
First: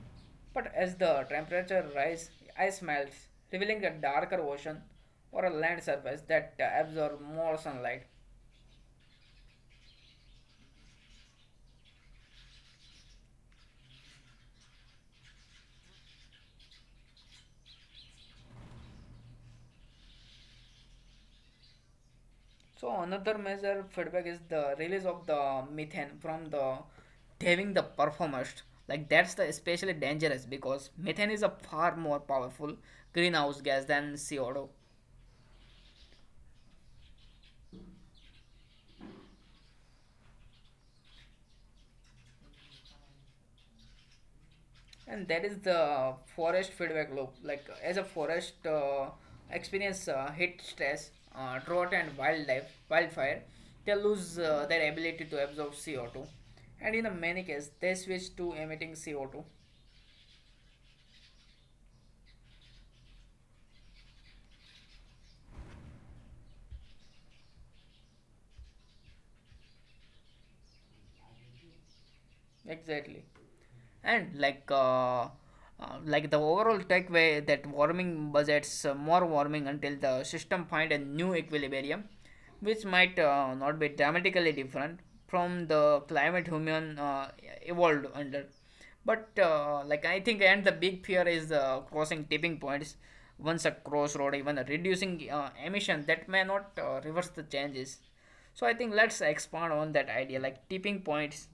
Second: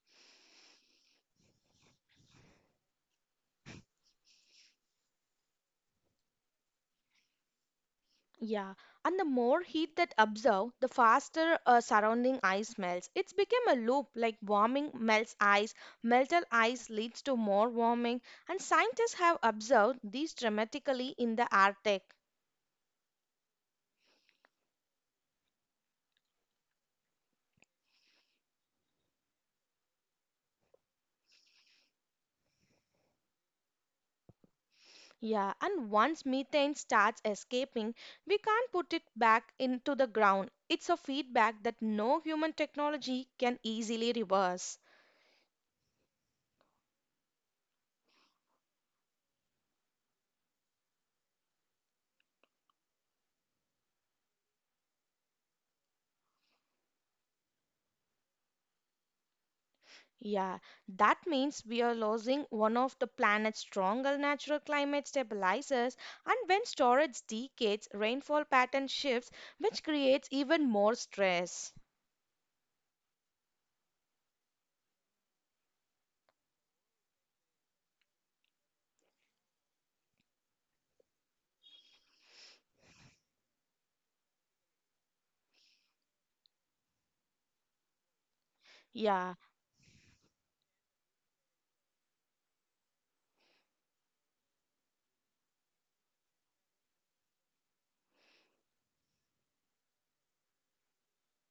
Speaker 1: But as the temperature rises, ice melts, revealing a darker ocean or a land surface that absorbs more sunlight.
Speaker 2: Yeah, and the more heat that absorb, the faster surrounding ice melts. It's become a loop like warming melts ice, melted ice leads to more warming, and scientists have observed these dramatically in the Arctic.
Speaker 1: So another major feedback is the release of the methane from the diving the performers. Like that's the especially dangerous because methane is a far more powerful greenhouse gas than CO2.
Speaker 2: Yeah, and once methane starts escaping, we can't put it back into the ground. It's a feedback that no human technology can easily reverse.
Speaker 1: And that is the forest feedback loop. Like as a forest experience heat stress, drought, and wildlife wildfire, they lose their ability to absorb CO2, and in the many cases they switch to emitting CO2.
Speaker 2: Yeah, that means we are losing one of the planet's stronger natural climate stabilizers, and when storage decays, rainfall pattern shifts, which creates even more stress.
Speaker 1: Exactly. And like the overall takeaway that warming budgets more warming until the system find a new equilibrium, which might not be dramatically different from the climate human evolved under. But
Speaker 2: Yeah,
Speaker 1: like I think and the big fear is crossing tipping points. Once a crossroad, even a reducing emission that may not reverse the changes. So I think let's expand on that idea, like tipping points.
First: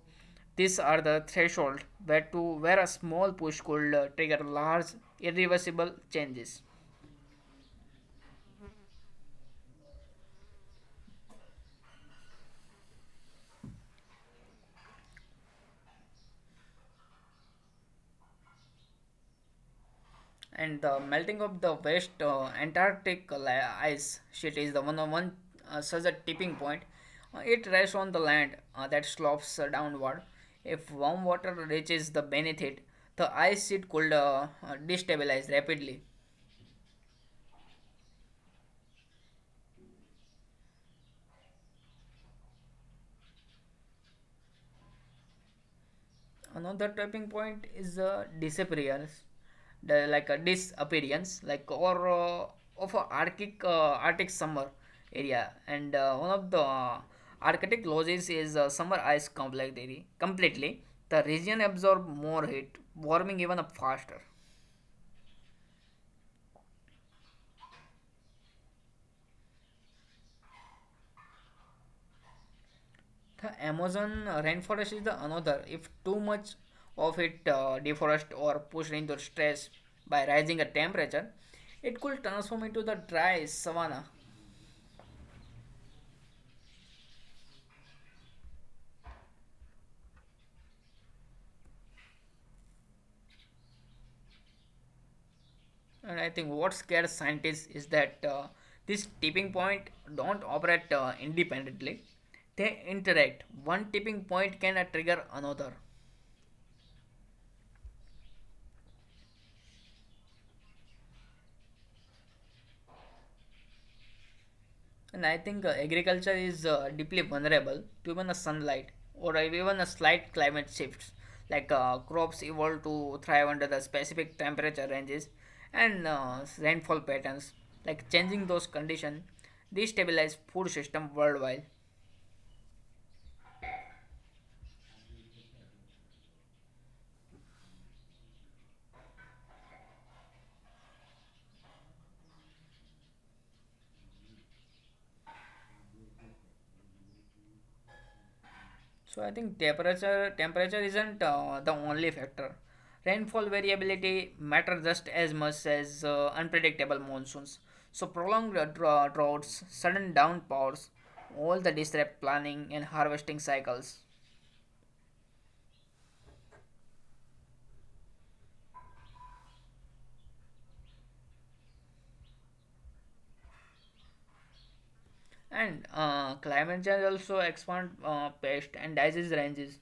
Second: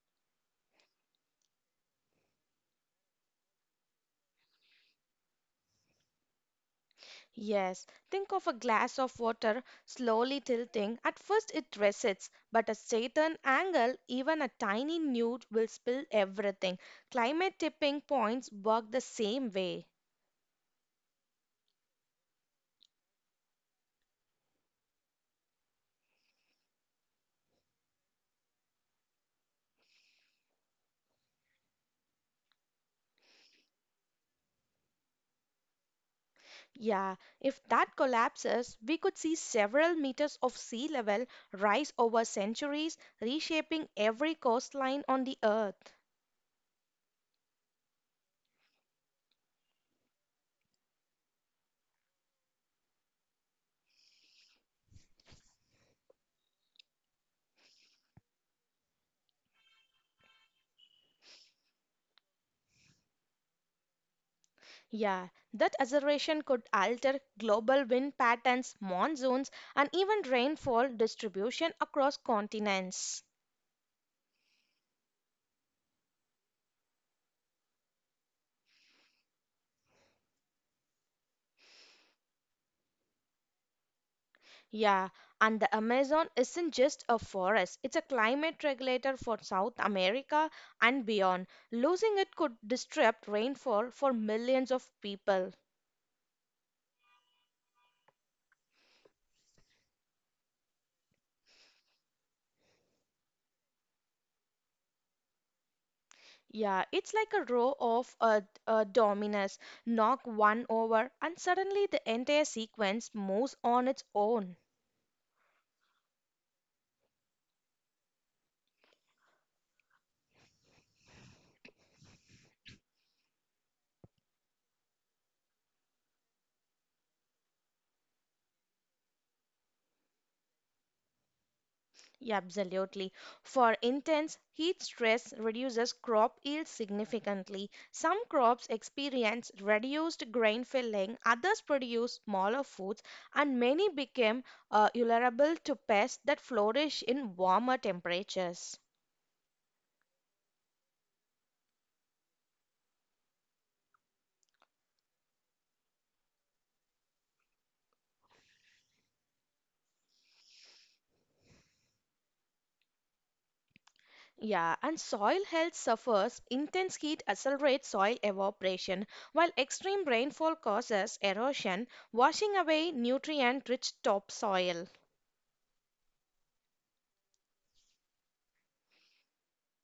Speaker 1: These are the threshold where to where a small push could trigger large irreversible changes.
Speaker 2: yes. Think of a glass of water slowly tilting. At first, it resists, but a certain angle, even a tiny newt, will spill everything. Climate tipping points work the same way.
Speaker 1: And the melting of the West Antarctic ice sheet is the one of one such a tipping point. It rests on the land that slopes downward. If warm water reaches the beneath it, the ice sheet could destabilize rapidly.
Speaker 2: Yeah, if that collapses, we could see several meters of sea level rise over centuries, reshaping every coastline on the earth.
Speaker 1: Another typing point is disappearance, the, like a disappearance, like or of a Arctic summer area, and one of the Arctic losses is summer ice completely. Completely, the region absorb more heat, warming even up faster.
Speaker 2: Yeah, that acceleration could alter global wind patterns, monsoons, and even rainfall distribution across continents.
Speaker 1: The Amazon rainforest is the another. If too much of it deforest or pushed into stress by rising a temperature, it could transform into the dry savanna.
Speaker 2: Yeah, and the Amazon isn't just a forest, it's a climate regulator for South America and beyond. Losing it could disrupt rainfall for millions of people.
Speaker 1: And I think what scares scientists is that this tipping point don't operate independently. They interact. One tipping point can trigger another.
Speaker 2: Yeah, it's like a row of dominoes. Knock one over, and suddenly the entire sequence moves on its own.
Speaker 1: And I think agriculture is deeply vulnerable to even the sunlight or even a slight climate shifts. Like crops evolve to thrive under the specific temperature ranges and rainfall patterns. Like changing those conditions destabilize food system worldwide.
Speaker 2: Yeah, absolutely. For intense heat stress reduces crop yield significantly. Some crops experience reduced grain filling, others produce smaller foods, and many become vulnerable to pests that flourish in warmer temperatures.
Speaker 1: So I think temperature isn't the only factor. Rainfall variability matter just as much as unpredictable monsoons. So prolonged droughts, sudden downpours, all the disrupt planning and harvesting cycles.
Speaker 2: Yeah, and soil health suffers. Intense heat accelerates soil evaporation, while extreme rainfall causes erosion, washing away nutrient rich topsoil.
Speaker 1: And climate change also expand pest and disease ranges.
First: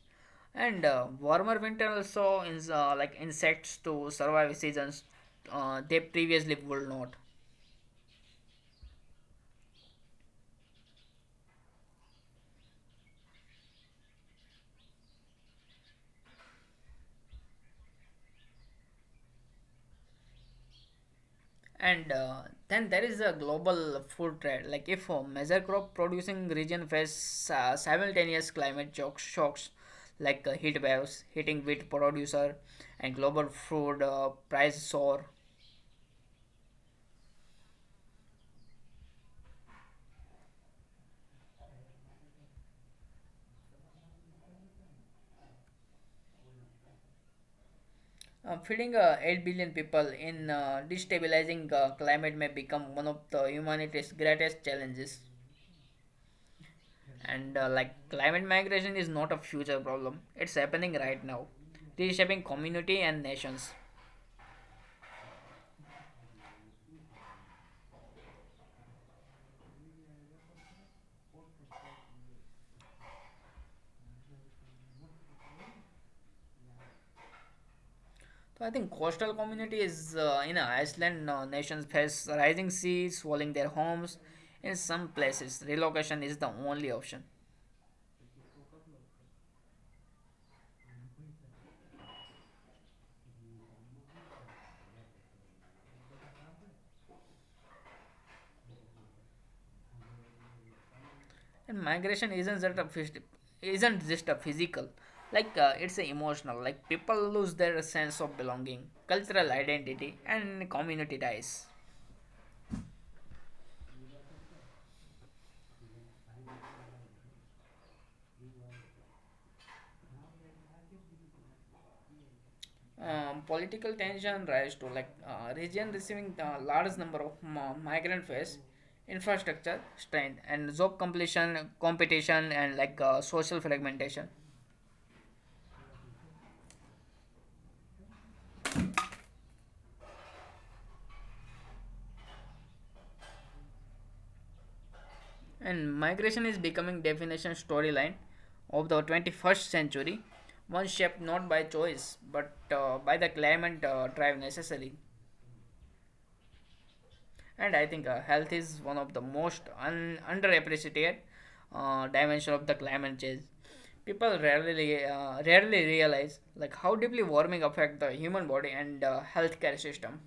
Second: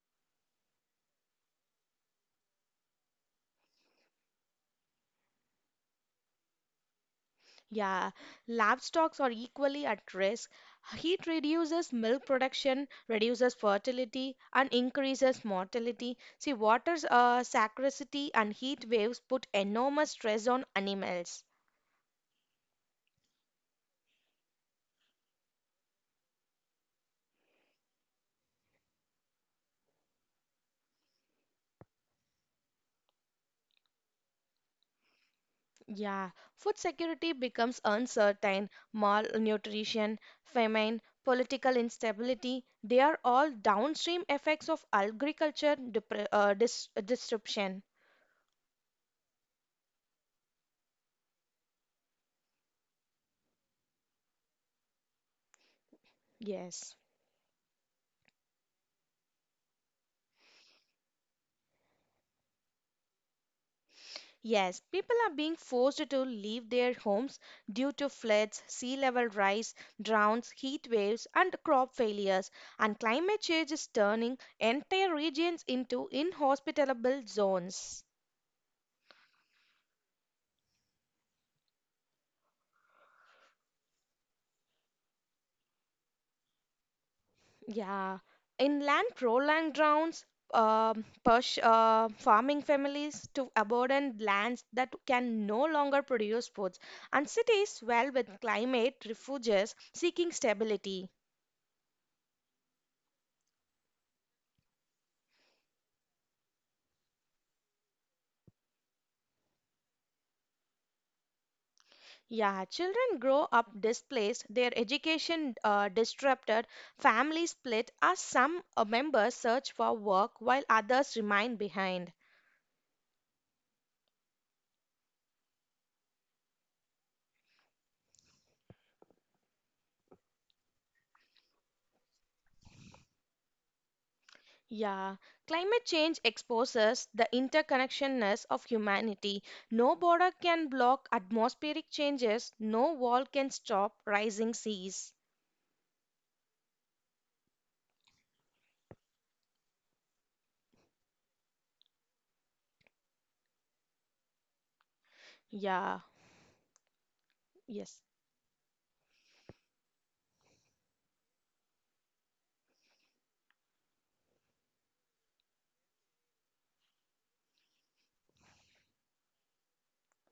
Speaker 1: And warmer winter also is like insects to survive seasons they previously would not.
Speaker 2: Yeah, livestock are equally at risk. Heat reduces milk production, reduces fertility, and increases mortality. See, water's scarcity and heat waves put enormous stress on animals.
Speaker 1: And then there is a global food trade. Like if a major crop producing region face simultaneous climate shocks like heat waves hitting wheat producer and global food price soar,
Speaker 2: Yeah, food security becomes uncertain, malnutrition, famine, political instability, they are all downstream effects of agriculture disruption.
Speaker 1: feeding 8 billion people in destabilizing climate may become one of the humanity's greatest challenges.
Speaker 2: Yes.
Speaker 1: And like climate migration is not a future problem; it's happening right now, reshaping community and nations.
Speaker 2: Yes, people are being forced to leave their homes due to floods, sea level rise, droughts, heat waves, and crop failures. And climate change is turning entire regions into inhospitable zones.
Speaker 1: So I think coastal communities in Iceland nations face rising sea swallowing their homes. In some places, relocation is the only option,
Speaker 2: Yeah, inland troll and drowns push farming families to abandon lands that can no longer produce foods, and cities swell with climate refuges seeking stability.
Speaker 1: and migration isn't just a physical, like it's a emotional. Like people lose their sense of belonging, cultural identity, and community ties.
Speaker 2: Yeah, children grow up displaced, their education disrupted, families split as some members search for work while others remain behind.
Speaker 1: Political tension rise to like region receiving the large number of migrant face infrastructure strain and job completion competition and like social fragmentation.
Speaker 2: Yeah, climate change exposes the interconnectedness of humanity. No border can block atmospheric changes, no wall can stop rising seas.
Speaker 1: And migration is becoming definition storyline of the 21st century, one shaped not by choice but by the climate drive necessary.
Speaker 2: Yeah,
Speaker 1: And I
Speaker 2: yes.
Speaker 1: think health is one of the most underappreciated dimension of the climate change. People rarely realize like how deeply warming affect the human body and healthcare system.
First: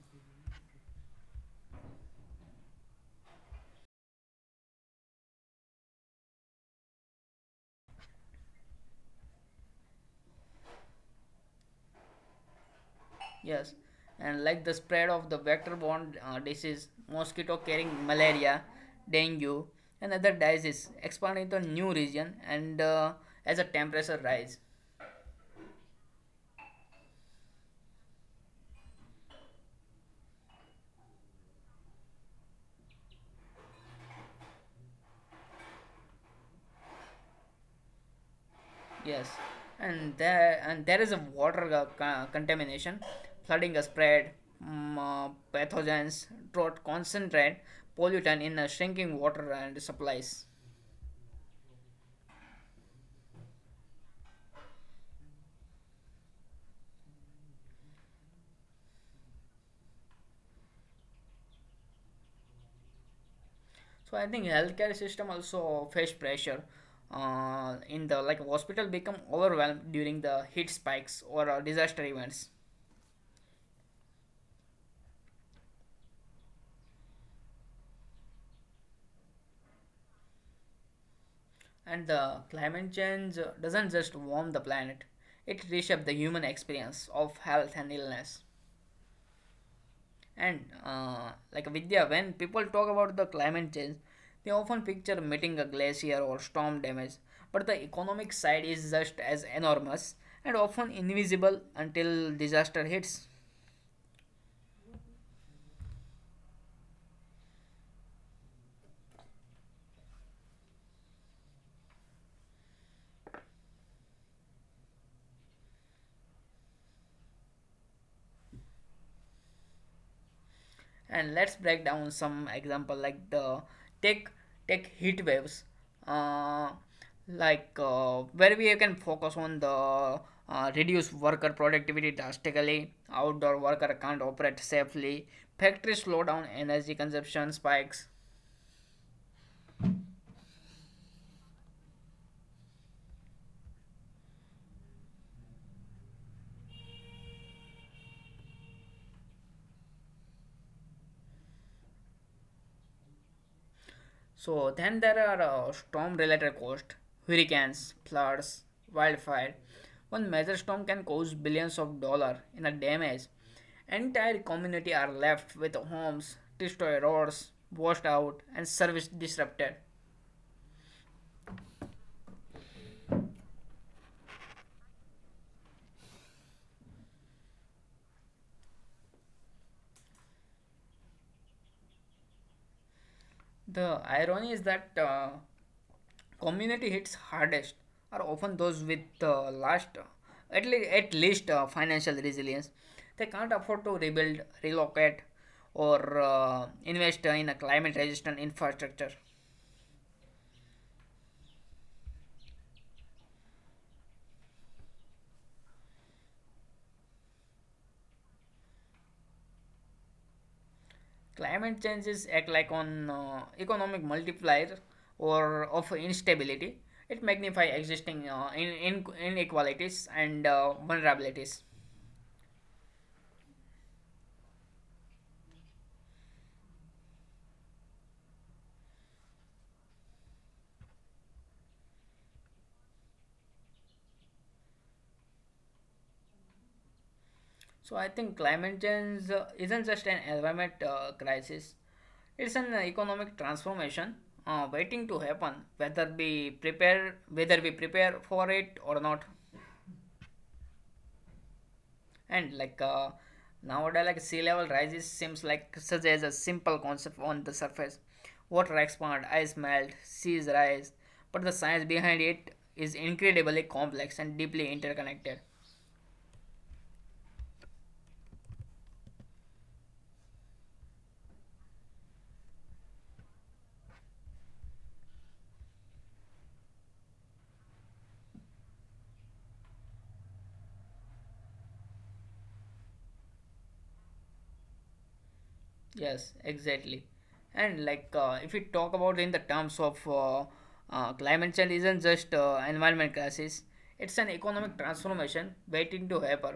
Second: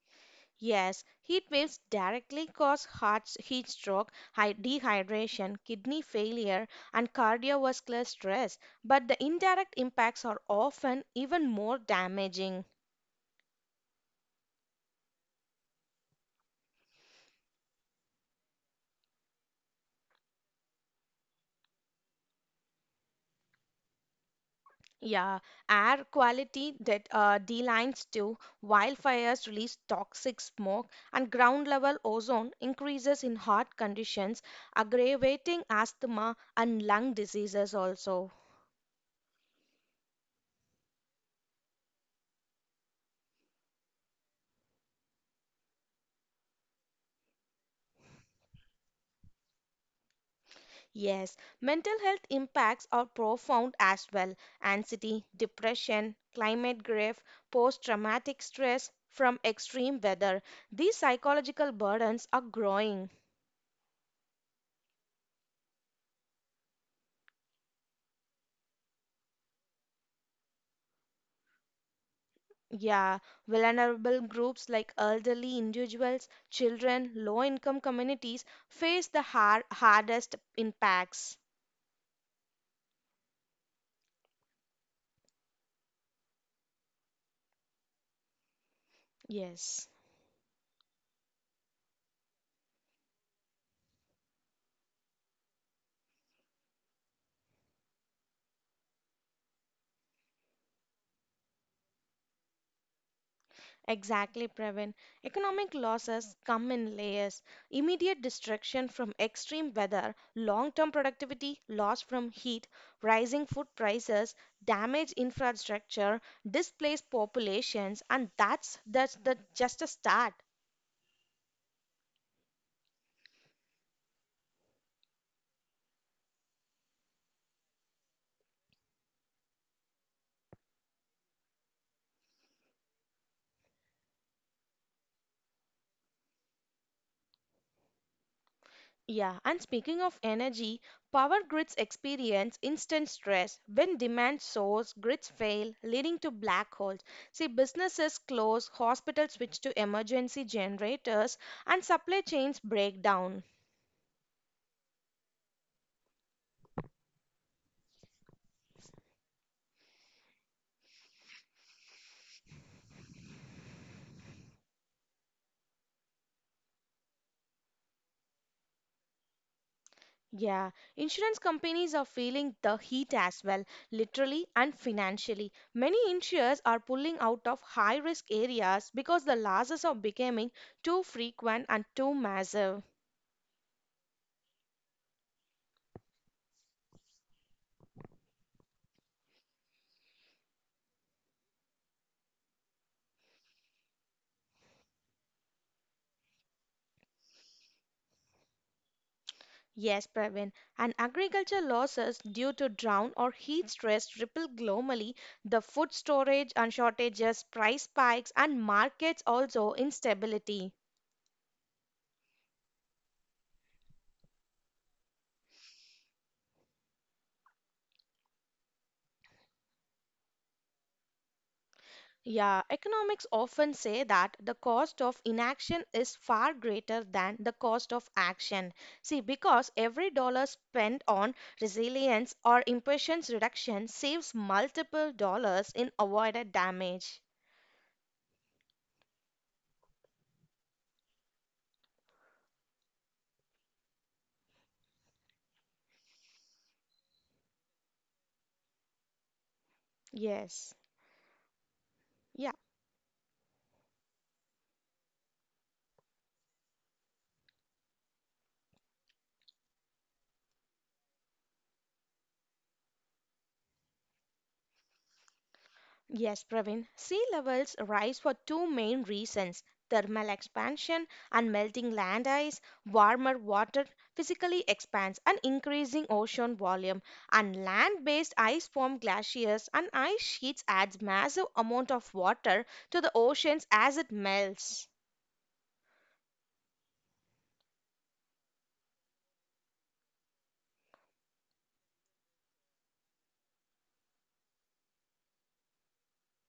Speaker 2: Yes, heat waves directly cause heart heat stroke, dehydration, kidney failure, and cardiovascular stress, but the indirect impacts are often even more damaging.
Speaker 1: Yes, and like the spread of the vector-borne disease mosquito carrying malaria, dengue, and other diseases expanding to new region and as the temperature rise.
Speaker 2: Yeah, air quality that declines too. Wildfires release toxic smoke, and ground level ozone increases in hot conditions, aggravating asthma and lung diseases also.
Speaker 1: Yes, and there is a water contamination, flooding is spread, pathogens, drought concentrate, pollutant in shrinking water and supplies.
Speaker 2: Yes, mental health impacts are profound as well. Anxiety, depression, climate grief, post-traumatic stress from extreme weather. These psychological burdens are growing.
Speaker 1: So I think healthcare system also face pressure. In the like hospital become overwhelmed during the heat spikes or disaster events,
Speaker 2: Yeah, vulnerable groups like elderly individuals, children, low income communities face the hardest impacts.
Speaker 1: and the climate change doesn't just warm the planet; it reshapes the human experience of health and illness.
Speaker 2: Yes,
Speaker 1: And like Vidya, when people talk about the climate change, they often picture melting a glacier or storm damage, but the economic side is just as enormous and often invisible until disaster hits.
Speaker 2: exactly, Pravin. Economic losses come in layers. Immediate destruction from extreme weather, long term productivity loss from heat, rising food prices, damaged infrastructure, displaced populations, and that's the just a start.
Speaker 1: And let's break down some example like the take take heat waves uh, like where we can focus on the reduce worker productivity drastically. Outdoor worker can't operate safely, factories slow down, energy consumption spikes.
Speaker 2: Yeah, and speaking of energy, power grids experience instant stress. When demand soars, grids fail, leading to black holes. See, businesses close, hospitals switch to emergency generators, and supply chains break down.
Speaker 1: So then there are storm-related costs, hurricanes, floods, wildfire. One major storm can cause billions of dollars in a damage. Entire community are left with homes, destroyed roads, washed out, and service disrupted.
Speaker 2: Yeah, insurance companies are feeling the heat as well, literally and financially. Many insurers are pulling out of high risk areas because the losses are becoming too frequent and too massive.
Speaker 1: The irony is that community hits hardest are often those with last, at least financial resilience. They can't afford to rebuild, relocate, or invest in a climate resistant infrastructure.
Speaker 2: Yes, Pravin. And agriculture losses due to drought or heat stress ripple globally. The food storage and shortages, price spikes, and markets also instability.
Speaker 1: Climate changes act like an economic multiplier or of instability. It magnifies existing inequalities and vulnerabilities.
Speaker 2: Yeah, economics often say that the cost of inaction is far greater than the cost of action. See, because every dollar spent on resilience or emissions reduction saves multiple dollars in avoided damage.
Speaker 1: So I think climate change isn't just an environment crisis; it's an economic transformation waiting to happen. Whether we prepare for it or not,
Speaker 2: Yes. Yeah.
Speaker 1: and nowadays, like sea level rises seems like such as a simple concept on the surface. Water expand, ice melt, seas rise, but the science behind it is incredibly complex and deeply interconnected.
Speaker 2: Yes, Praveen. Sea levels rise for two main reasons thermal expansion and melting land ice, warmer water physically expands and increasing ocean volume, and land-based ice form glaciers and ice sheets adds massive amount of water to the oceans as it melts.
Speaker 1: Yes, exactly. And like if we talk about in the terms of climate change isn't just environment crisis, it's an economic transformation waiting to happen,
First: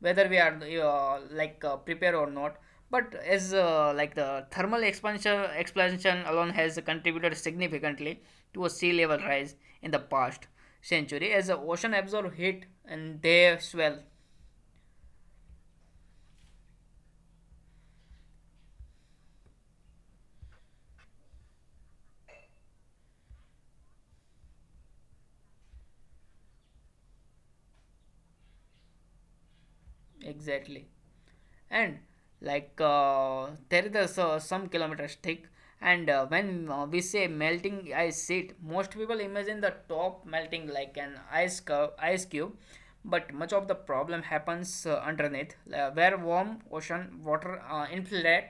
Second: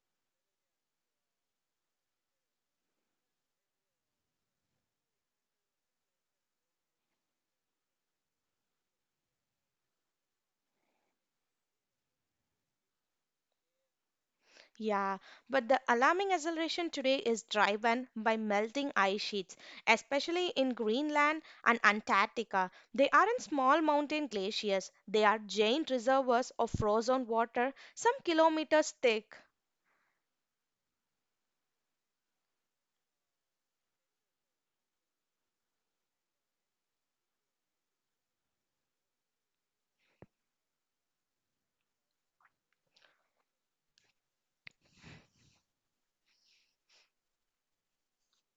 Speaker 1: whether we are prepared or not. But as like the thermal expansion alone has contributed significantly to a sea level rise in the past century as the ocean absorb heat and they swell.
Speaker 2: Yeah, but the alarming acceleration today is driven by melting ice sheets, especially in Greenland and Antarctica. They aren't small mountain glaciers, they are giant reservoirs of frozen water, some kilometers thick.
Speaker 1: Exactly. And there is some kilometers thick and when we say melting ice sheet, most people imagine the top melting like an ice cube, but much of the problem happens underneath where warm ocean water infiltrate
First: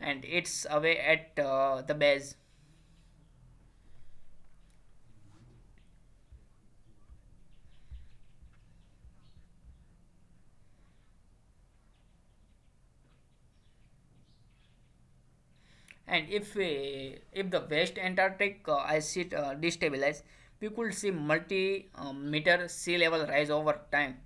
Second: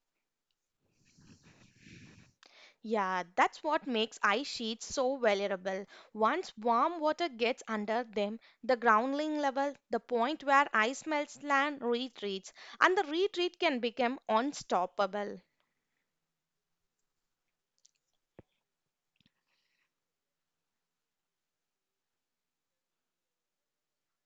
Speaker 1: and it's away at the base.
Speaker 2: Yeah, that's what makes ice sheets so vulnerable. Once warm water gets under them, the grounding level, the point where ice melts, land retreats, and the retreat can become unstoppable.
Speaker 1: And if we, If the West Antarctic ice sheet destabilized, we could see multi-meter sea level rise over time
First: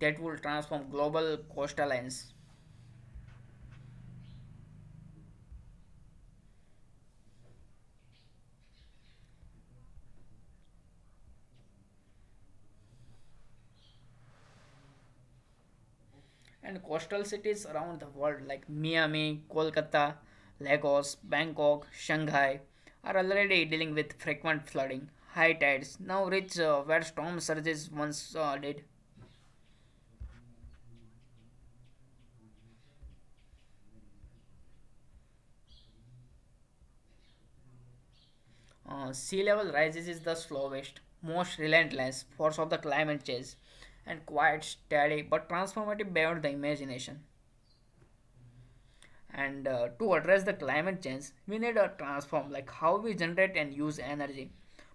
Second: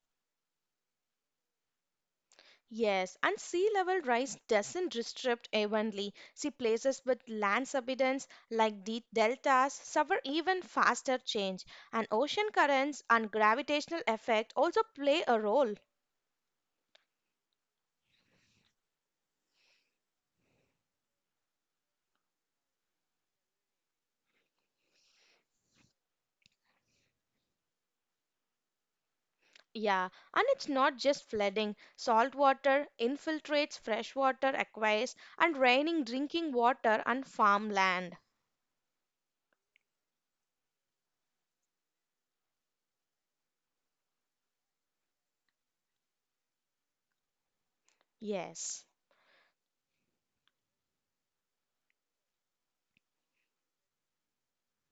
Speaker 1: that will transform global coastal lines.
Speaker 2: Yes, and sea level rise doesn't restrict evenly. See, places with land subsidence like the deltas suffer even faster change, and ocean currents and gravitational effect also play a role.
Speaker 1: And coastal cities around the world like Miami, Kolkata, Lagos, Bangkok, Shanghai are already dealing with frequent flooding, high tides now reach where storm surges once did.
Speaker 2: Yeah, and it's not just flooding. Salt water infiltrates freshwater aquifers and raining drinking water and farmland.
Speaker 1: Sea level rises is the slowest, most relentless force of the climate change, and quite steady but transformative beyond the imagination.
Speaker 2: Yes.
Speaker 1: And to address the climate change, we need a transform like how we generate and use energy.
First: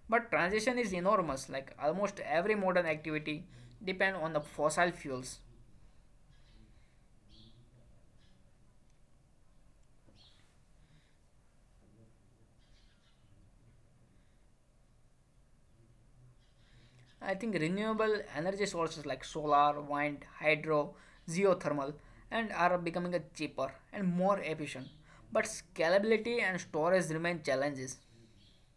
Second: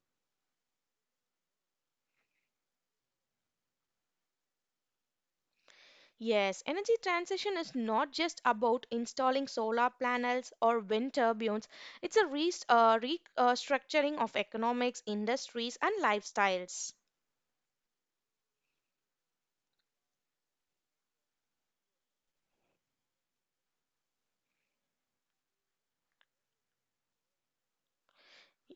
Speaker 1: But transition is enormous, like almost every modern activity depend on the fossil fuels.
Speaker 2: Yes, energy transition is not just about installing solar panels or wind turbines. It's a restructuring of economics, industries, and lifestyles.
Speaker 1: I think renewable energy sources like solar, wind, hydro, geothermal, and are becoming a cheaper and more efficient. But scalability and storage remain challenges.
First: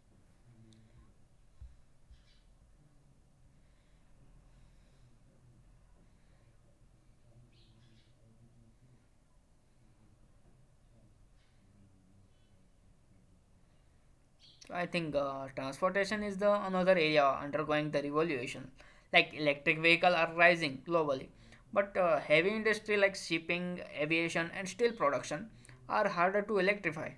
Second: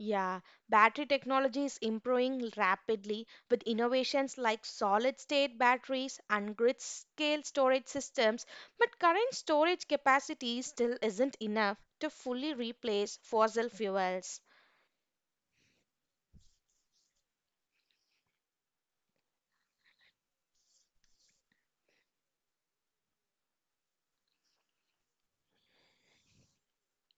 Speaker 2: Yeah, battery technology is improving rapidly with innovations like solid state batteries and grid scale storage systems, but current storage capacity still isn't enough to fully replace fossil fuels.
Speaker 1: So I think transportation is the another area undergoing the revolution. Like electric vehicle are rising globally, but heavy industry like shipping, aviation, and steel production are harder to electrify.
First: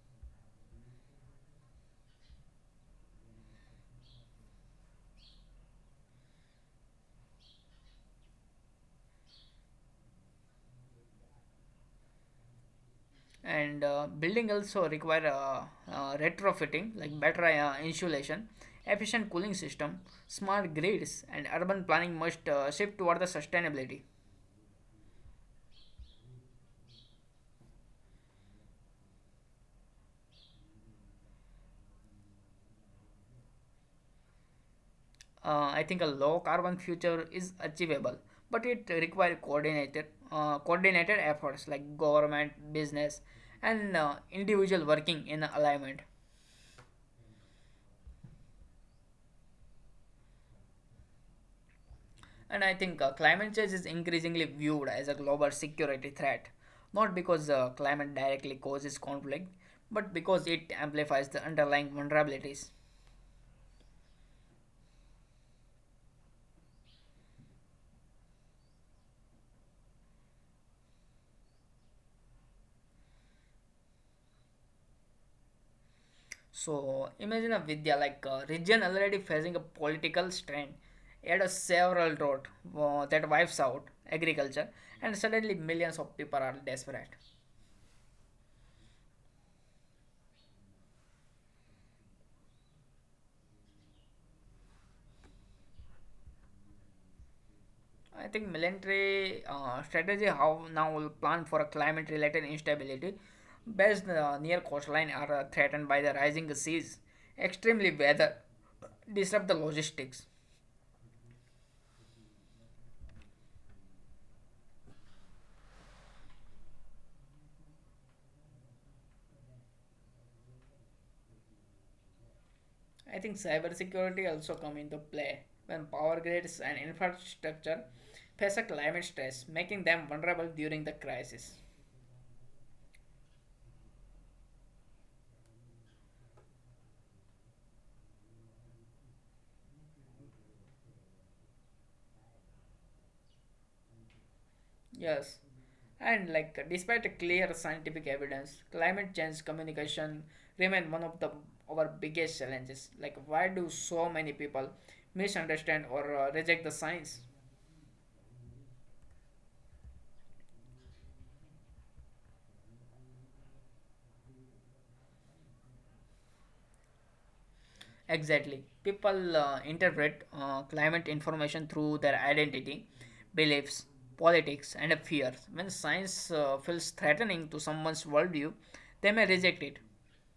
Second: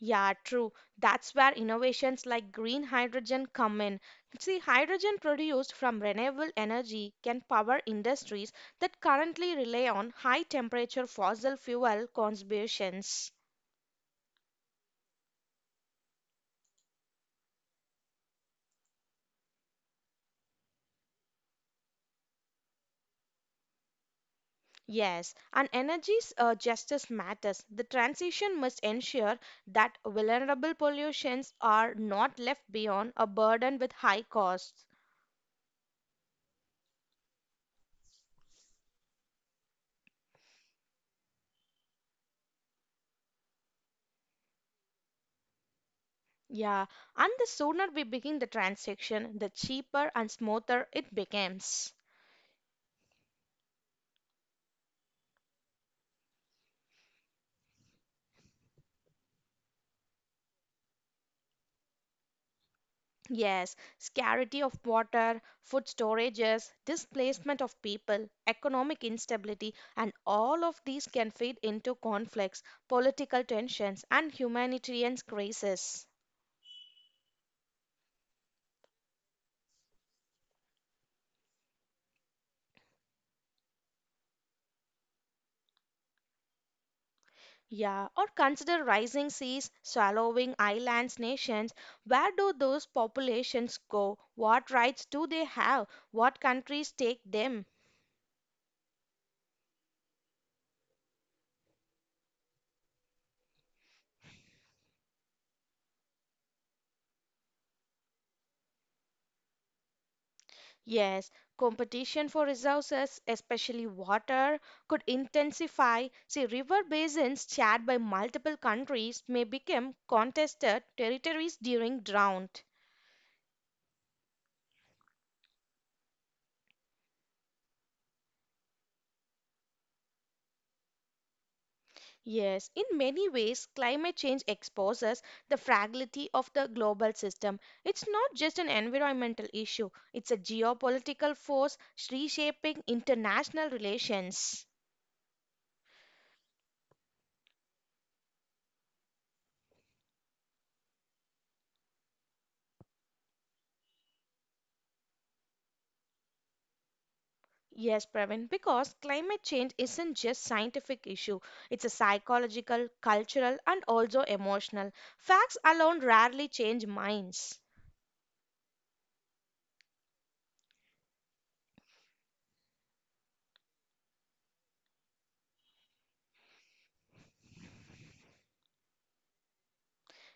Speaker 2: Yeah, true. That's where innovations like green hydrogen come in. See, hydrogen produced from renewable energy can power industries that currently rely on high temperature fossil fuel contributions.
Speaker 1: And building also require retrofitting like better insulation, efficient cooling system, smart grids, and urban planning must shift toward the sustainability.
Speaker 2: Yes, and energy's justice matters. The transition must ensure that vulnerable pollutions are not left beyond a burden with high costs.
Speaker 1: I think a low carbon future is achievable, but it require coordinated efforts like government, business, and individual working in alignment.
Speaker 2: Yeah, and the sooner we begin the transition, the cheaper and smoother it becomes.
Speaker 1: And I think climate change is increasingly viewed as a global security threat, not because climate directly causes conflict, but because it amplifies the underlying vulnerabilities.
Speaker 2: Yes, scarcity of water, food storages, displacement of people, economic instability, and all of these can feed into conflicts, political tensions, and humanitarian crises.
Speaker 1: So imagine a Vidya like a region already facing a political strain, add a several drought that wipes out agriculture, and suddenly millions of people are desperate.
Speaker 2: Yeah, or consider rising seas, swallowing islands, nations. Where do those populations go? What rights do they have? What countries take them?
Speaker 1: I think military strategy how now will plan for a climate related instability, based near coastline are threatened by the rising seas, extremely weather, disrupt the logistics.
Speaker 2: Yes, competition for resources, especially water, could intensify. See, river basins shared by multiple countries may become contested territories during drought.
Speaker 1: I think cybersecurity also come into play when power grids and infrastructure face a climate stress, making them vulnerable during the crisis.
Speaker 2: Yes, in many ways, climate change exposes the fragility of the global system. It's not just an environmental issue, it's a geopolitical force reshaping international relations.
Speaker 1: Yes. And like despite clear scientific evidence, climate change communication remain one of the our biggest challenges. Like why do so many people misunderstand or reject the science?
Speaker 2: Yes, Pravin, because climate change isn't just scientific issue. It's a psychological, cultural, and also emotional. Facts alone rarely change minds.
Speaker 1: Exactly. People interpret climate information through their identity, beliefs, politics, and fears. When science feels threatening to someone's worldview, they may reject it.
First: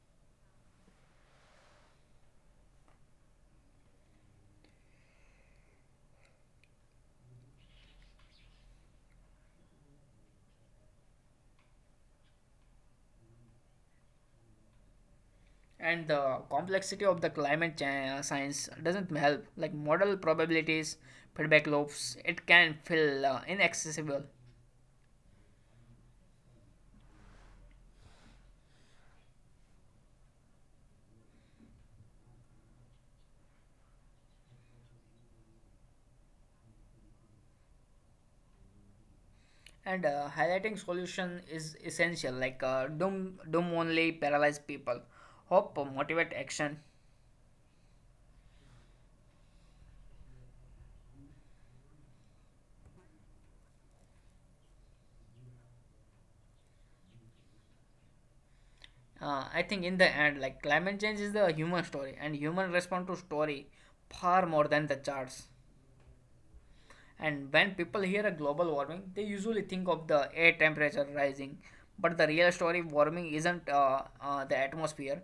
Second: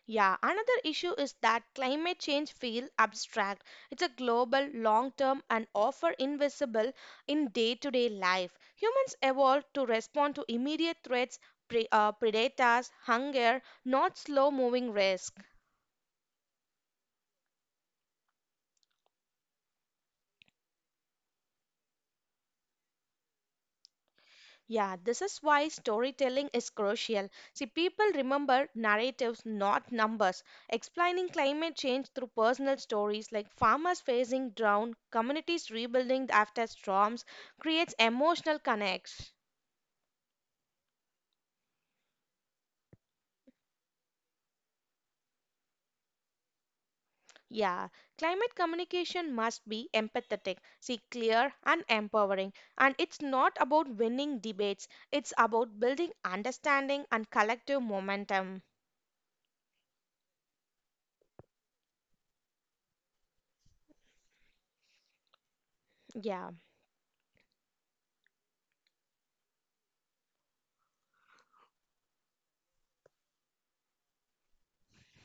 Speaker 2: Yeah, another issue is that climate change feel abstract. It's a global, long-term, and often invisible in day-to-day life. Humans evolved to respond to immediate threats, predators, hunger, not slow-moving risk.
Speaker 1: And the complexity of the science doesn't help, like model probabilities, feedback loops, it can feel inaccessible.
Speaker 2: Yeah, this is why storytelling is crucial. See, people remember narratives, not numbers. Explaining climate change through personal stories like farmers facing drought, communities rebuilding after storms creates emotional connects.
Speaker 1: And highlighting solution is essential, like doom only paralyze people, hope motivate action.
Speaker 2: Yeah, climate communication must be empathetic, see, clear and empowering. And it's not about winning debates, it's about building understanding and collective momentum.
Speaker 1: I think in the end, like climate change is the human story and human respond to story far more than the charts.
Speaker 2: Yeah.
Speaker 1: And when people hear a global warming, they usually think of the air temperature rising. But the real story warming isn't the atmosphere,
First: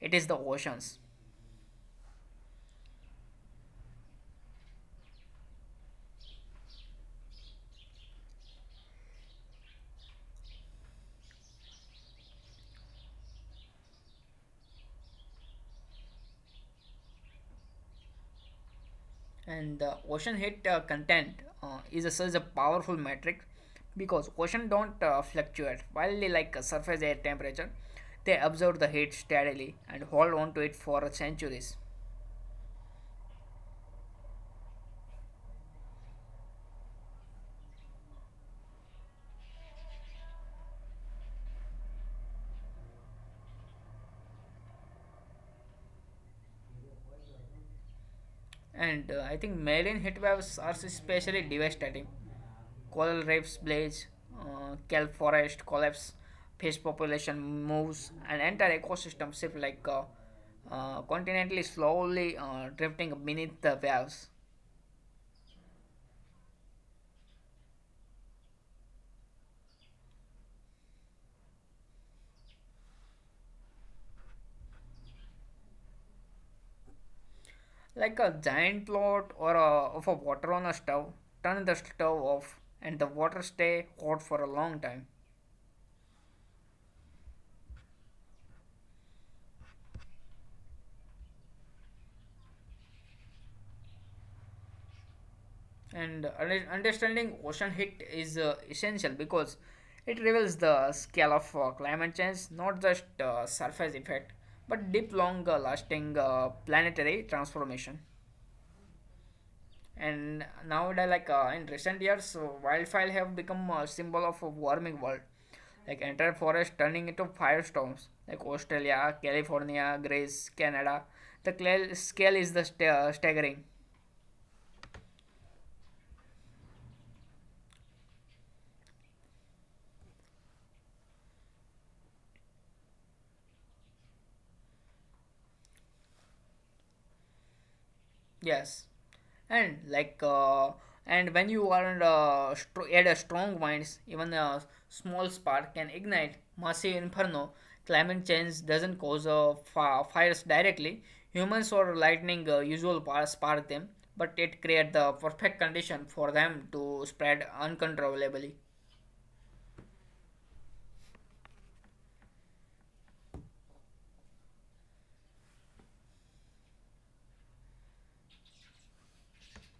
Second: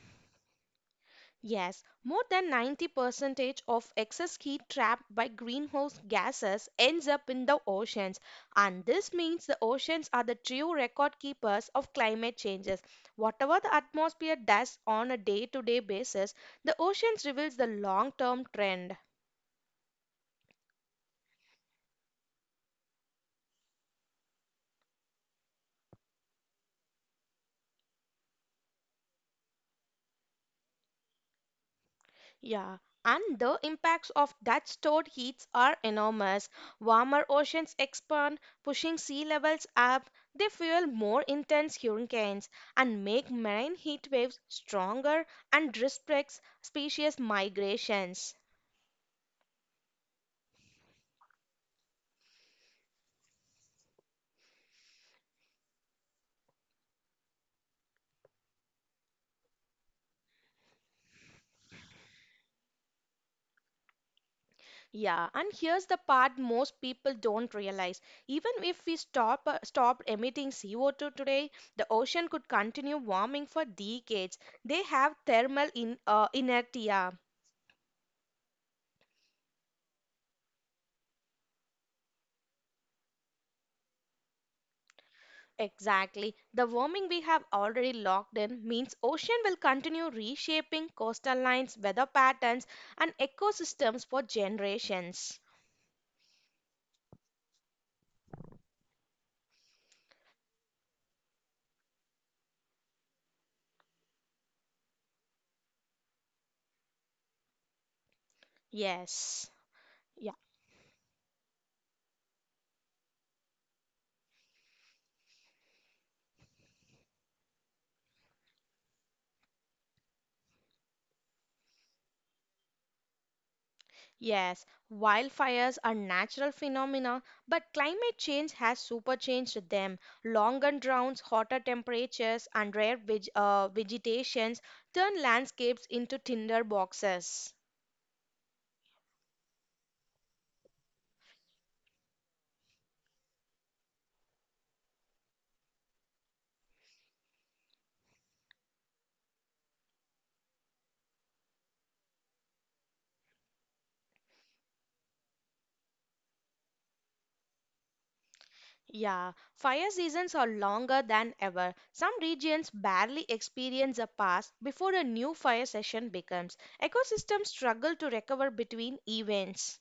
Speaker 1: it is the oceans.
Speaker 2: Yes, more than 90% of excess heat trapped by greenhouse gases ends up in the oceans. And this means the oceans are the true record keepers of climate changes. Whatever the atmosphere does on a day to day basis, the oceans reveals the long term trend.
Speaker 1: And the ocean heat content such a powerful metric because ocean don't fluctuate while they surface air temperature, they absorb the heat steadily and hold on to it for centuries.
Speaker 2: Yeah, and the impacts of that stored heats are enormous. Warmer oceans expand, pushing sea levels up. They fuel more intense hurricanes and make marine heat waves stronger and restricts species migrations.
Speaker 1: And I think marine heat waves are especially devastating. Coral reefs blaze, kelp forest collapse, fish population moves, and entire ecosystem shift continentally slowly drifting beneath the waves.
Speaker 2: Yeah, and here's the part most people don't realize. Even if we stop emitting CO2 today, the ocean could continue warming for decades. They have thermal inertia.
Speaker 1: Like a giant plot or a, of a water on a stove, turn the stove off and the water stay hot for a long time.
Speaker 2: Exactly. The warming we have already locked in means ocean will continue reshaping coastal lines, weather patterns and ecosystems for generations.
Speaker 1: And understanding ocean heat is essential because it reveals the scale of climate change, not just surface effect, but deep, long-lasting lasting planetary transformation.
Speaker 2: Yes. Yeah.
Speaker 1: And nowadays, like in recent years, wildfire have become a symbol of a warming world, like entire forest turning into firestorms, like Australia, California, Greece, Canada. The scale is the staggering.
Speaker 2: Yes. Wildfires are natural phenomena, but climate change has superchanged them. Longer droughts, hotter temperatures and rare vegetations turn landscapes into tinder boxes.
Speaker 1: Yes, and and when you are at a strong winds, even a small spark can ignite massive inferno. Climate change doesn't cause fires directly. Humans or lightning spark them, but it creates the perfect condition for them to spread uncontrollably.
Speaker 2: Yeah, fire seasons are longer than ever. Some regions barely experience a pass before a new fire session begins. Ecosystems struggle to recover between events.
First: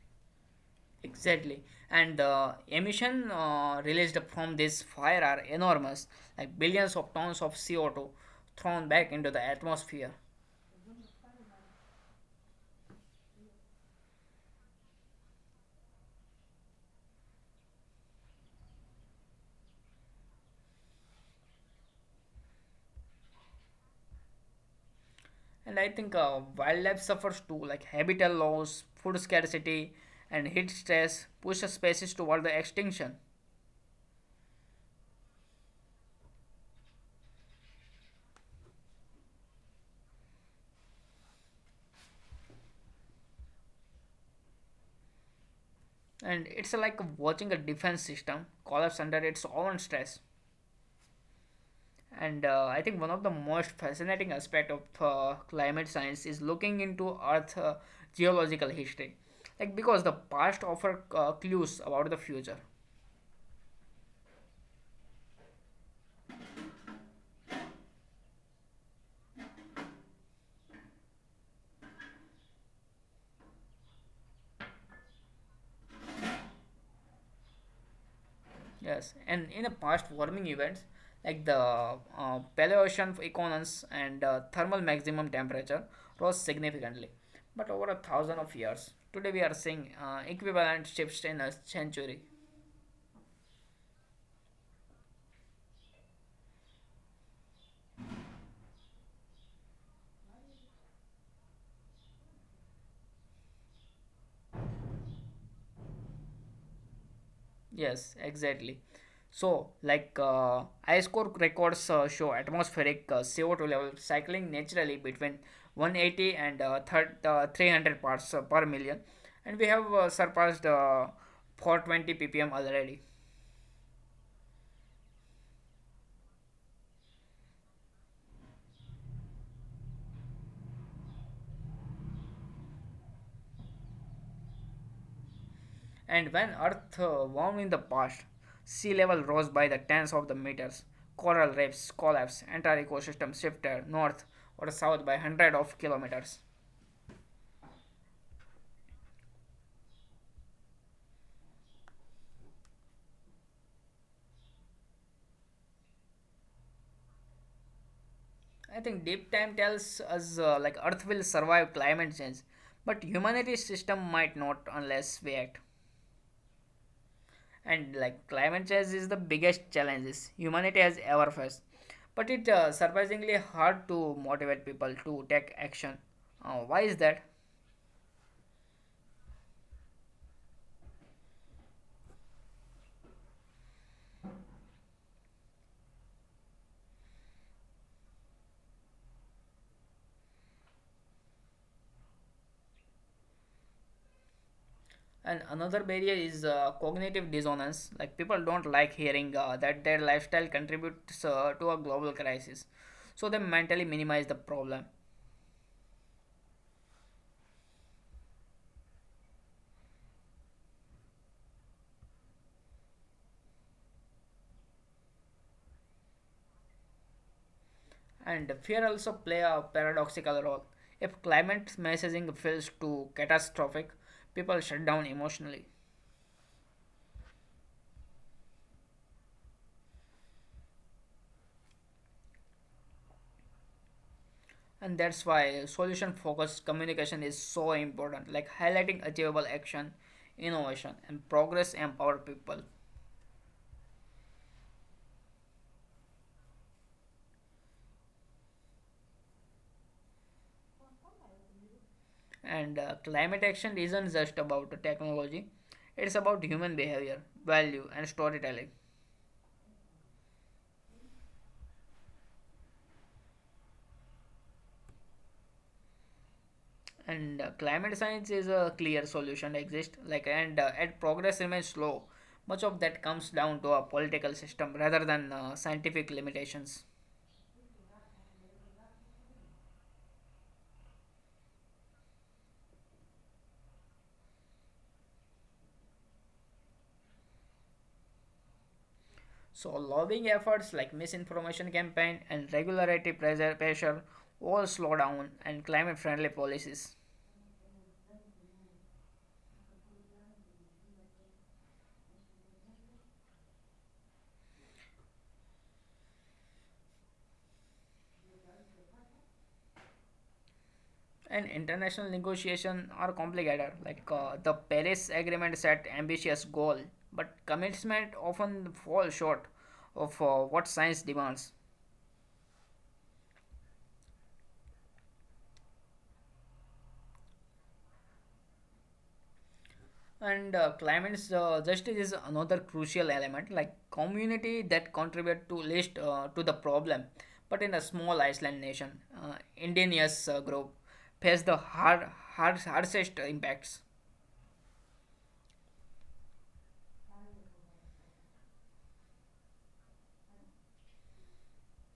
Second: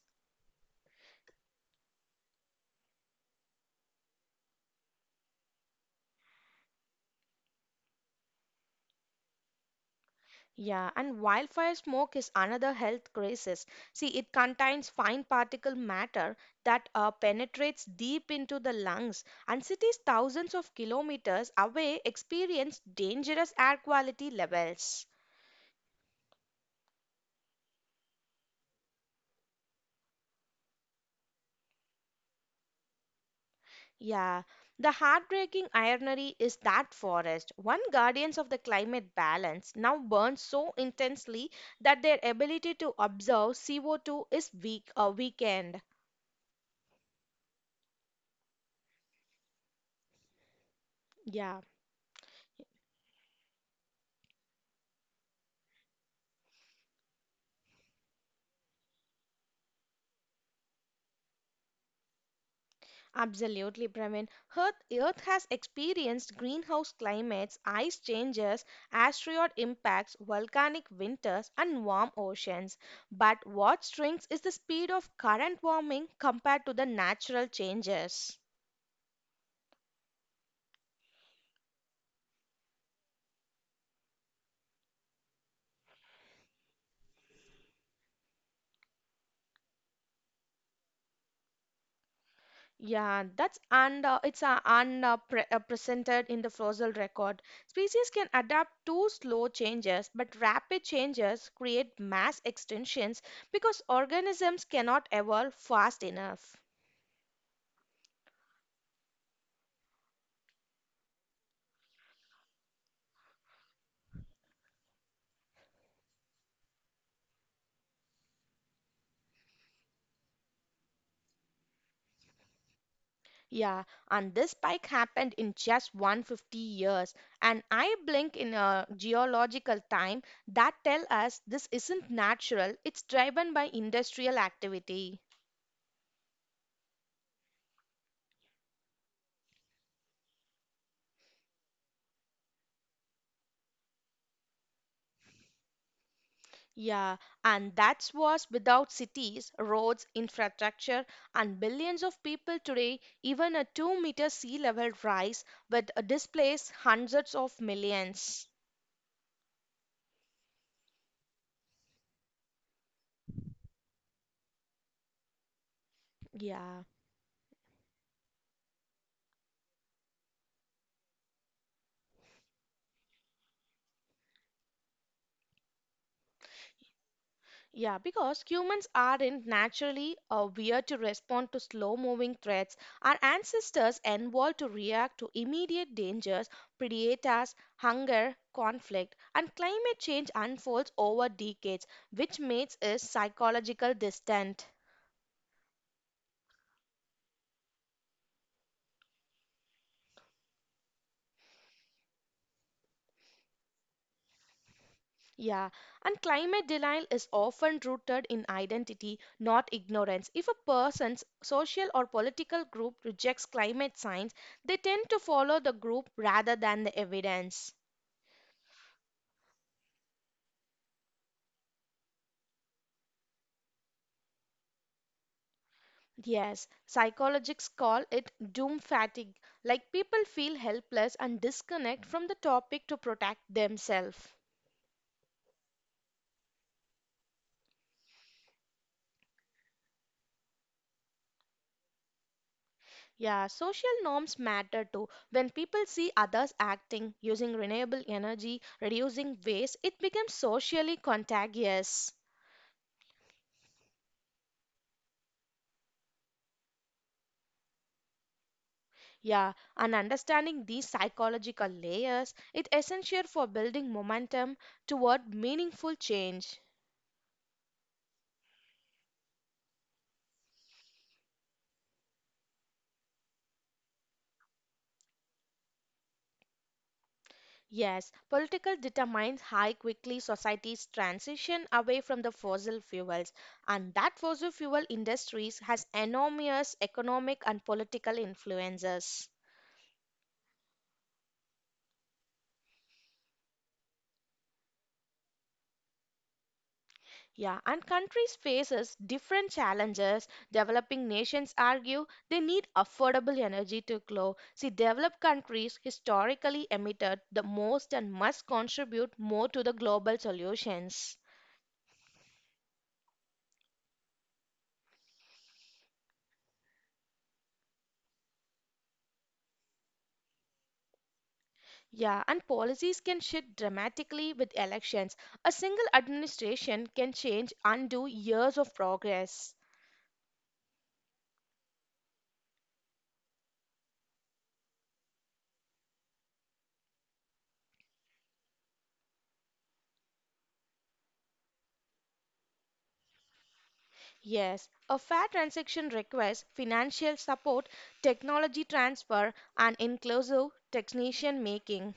Speaker 1: Exactly, and the emission released from this fire are enormous, like billions of tons of CO2 thrown back into the atmosphere.
Speaker 2: Yeah, and wildfire smoke is another health crisis. See, it contains fine particle matter that penetrates deep into the lungs, and cities thousands of kilometers away experience dangerous air quality levels.
Speaker 1: And I think wildlife suffers too, like habitat loss, food scarcity, and heat stress push species toward the extinction.
Speaker 2: Yeah, the heartbreaking irony is that forest, one guardians of the climate balance, now burns so intensely that their ability to observe CO2 is weak or weakened.
Speaker 1: And it's like watching a defense system collapse under its own stress.
Speaker 2: Yeah,
Speaker 1: And I think one of the most fascinating aspect of climate science is looking into Earth geological history, like because the past offer clues about the future.
Speaker 2: absolutely, Praveen. Earth has experienced greenhouse climates, ice changes, asteroid impacts, volcanic winters, and warm oceans. But what shrinks is the speed of current warming compared to the natural changes.
Speaker 1: Yes, and in the past warming events, like the Paleocean equinox and thermal maximum temperature rose significantly, but over a thousand of years. Today we are seeing equivalent shifts in a century.
Speaker 2: Yeah, that's and it's and pre Presented in the fossil record. Species can adapt to slow changes, but rapid changes create mass extinctions because organisms cannot evolve fast enough.
Speaker 1: Yes, exactly. So, like ice core records show atmospheric CO2 level cycling naturally between 180 and 300 parts per million, and we have surpassed 420 ppm already.
Speaker 2: Yeah, and this spike happened in just 150 years. And I blink in a geological time that tell us this isn't natural, it's driven by industrial activity.
Speaker 1: And when Earth warmed in the past, sea level rose by the tens of the meters, coral reefs collapsed, entire ecosystem shifted north or south by hundred of kilometers.
Speaker 2: Yeah, and that was without cities, roads, infrastructure, and billions of people today. Even a 2-meter sea level rise would displace hundreds of millions.
Speaker 1: I think deep time tells us like Earth will survive climate change, but humanity's system might not unless we act.
Speaker 2: Yeah,
Speaker 1: And like climate change is the biggest challenges humanity has ever faced, but it surprisingly hard to motivate people to take action. Why is that?
Speaker 2: yeah, because humans aren't naturally weird to respond to slow moving threats. Our ancestors evolved to react to immediate dangers, predators, hunger, conflict, and climate change unfolds over decades, which makes us psychological distant.
Speaker 1: And another barrier is cognitive dissonance. Like people don't like hearing that their lifestyle contributes to a global crisis, so they mentally minimize the problem.
Speaker 2: Yeah, and climate denial is often rooted in identity, not ignorance. If a person's social or political group rejects climate science, they tend to follow the group rather than the evidence.
Speaker 1: And fear also play a paradoxical role. If climate messaging feels too catastrophic, people shut down emotionally,
Speaker 2: Yes, psychologists call it doom fatigue, like people feel helpless and disconnect from the topic to protect themselves.
Speaker 1: and that's why solution-focused communication is so important. Like highlighting achievable action, innovation, and progress empower people.
Speaker 2: Yeah, social norms matter too. When people see others acting, using renewable energy, reducing waste, it becomes socially contagious.
Speaker 1: And climate action isn't just about technology, it's about human behavior, value, and storytelling.
Speaker 2: Yeah, and understanding these psychological layers, is essential for building momentum toward meaningful change.
Speaker 1: And climate science is a clear solution exists. Like and progress remains slow. Much of that comes down to a political system rather than scientific limitations.
Speaker 2: Yes, political determines how quickly societies transition away from the fossil fuels, and that fossil fuel industries has enormous economic and political influences.
Speaker 1: So lobbying efforts like misinformation campaign and regulatory pressure all slow down and climate-friendly policies.
Speaker 2: Yeah, and countries faces different challenges. Developing nations argue they need affordable energy to grow. See, developed countries historically emitted the most and must contribute more to the global solutions.
Speaker 1: And international negotiations are complicated. Like the Paris Agreement set ambitious goal, but commitment often fall short of what science demands.
Speaker 2: Yeah, and policies can shift dramatically with elections. A single administration can change, undo years of progress.
Speaker 1: And climate justice is another crucial element, like community that contribute to least to the problem. But in a small Iceland nation, indigenous group face the harshest impacts.
Speaker 2: Yes, a fair transaction requires financial support, technology transfer, and inclusive technician making.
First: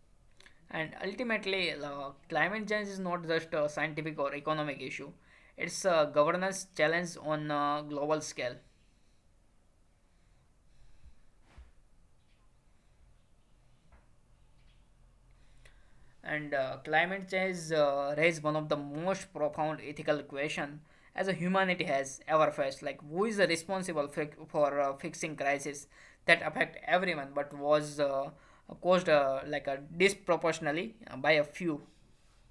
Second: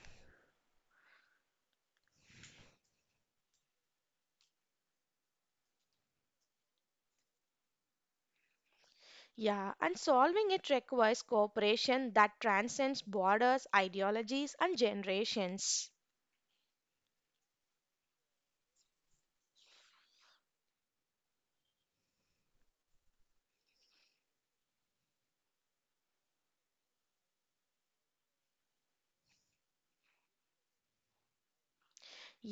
Speaker 1: And ultimately, climate change is not just a scientific or economic issue, it's a governance challenge on a global scale.
Speaker 2: Yeah, and solving it requires cooperation that transcends borders, ideologies, and generations.
Speaker 1: And climate change raises one of the most profound ethical questions as a humanity has ever faced. Like, who is responsible for fixing crises that affect everyone but was caused like a disproportionately by a few?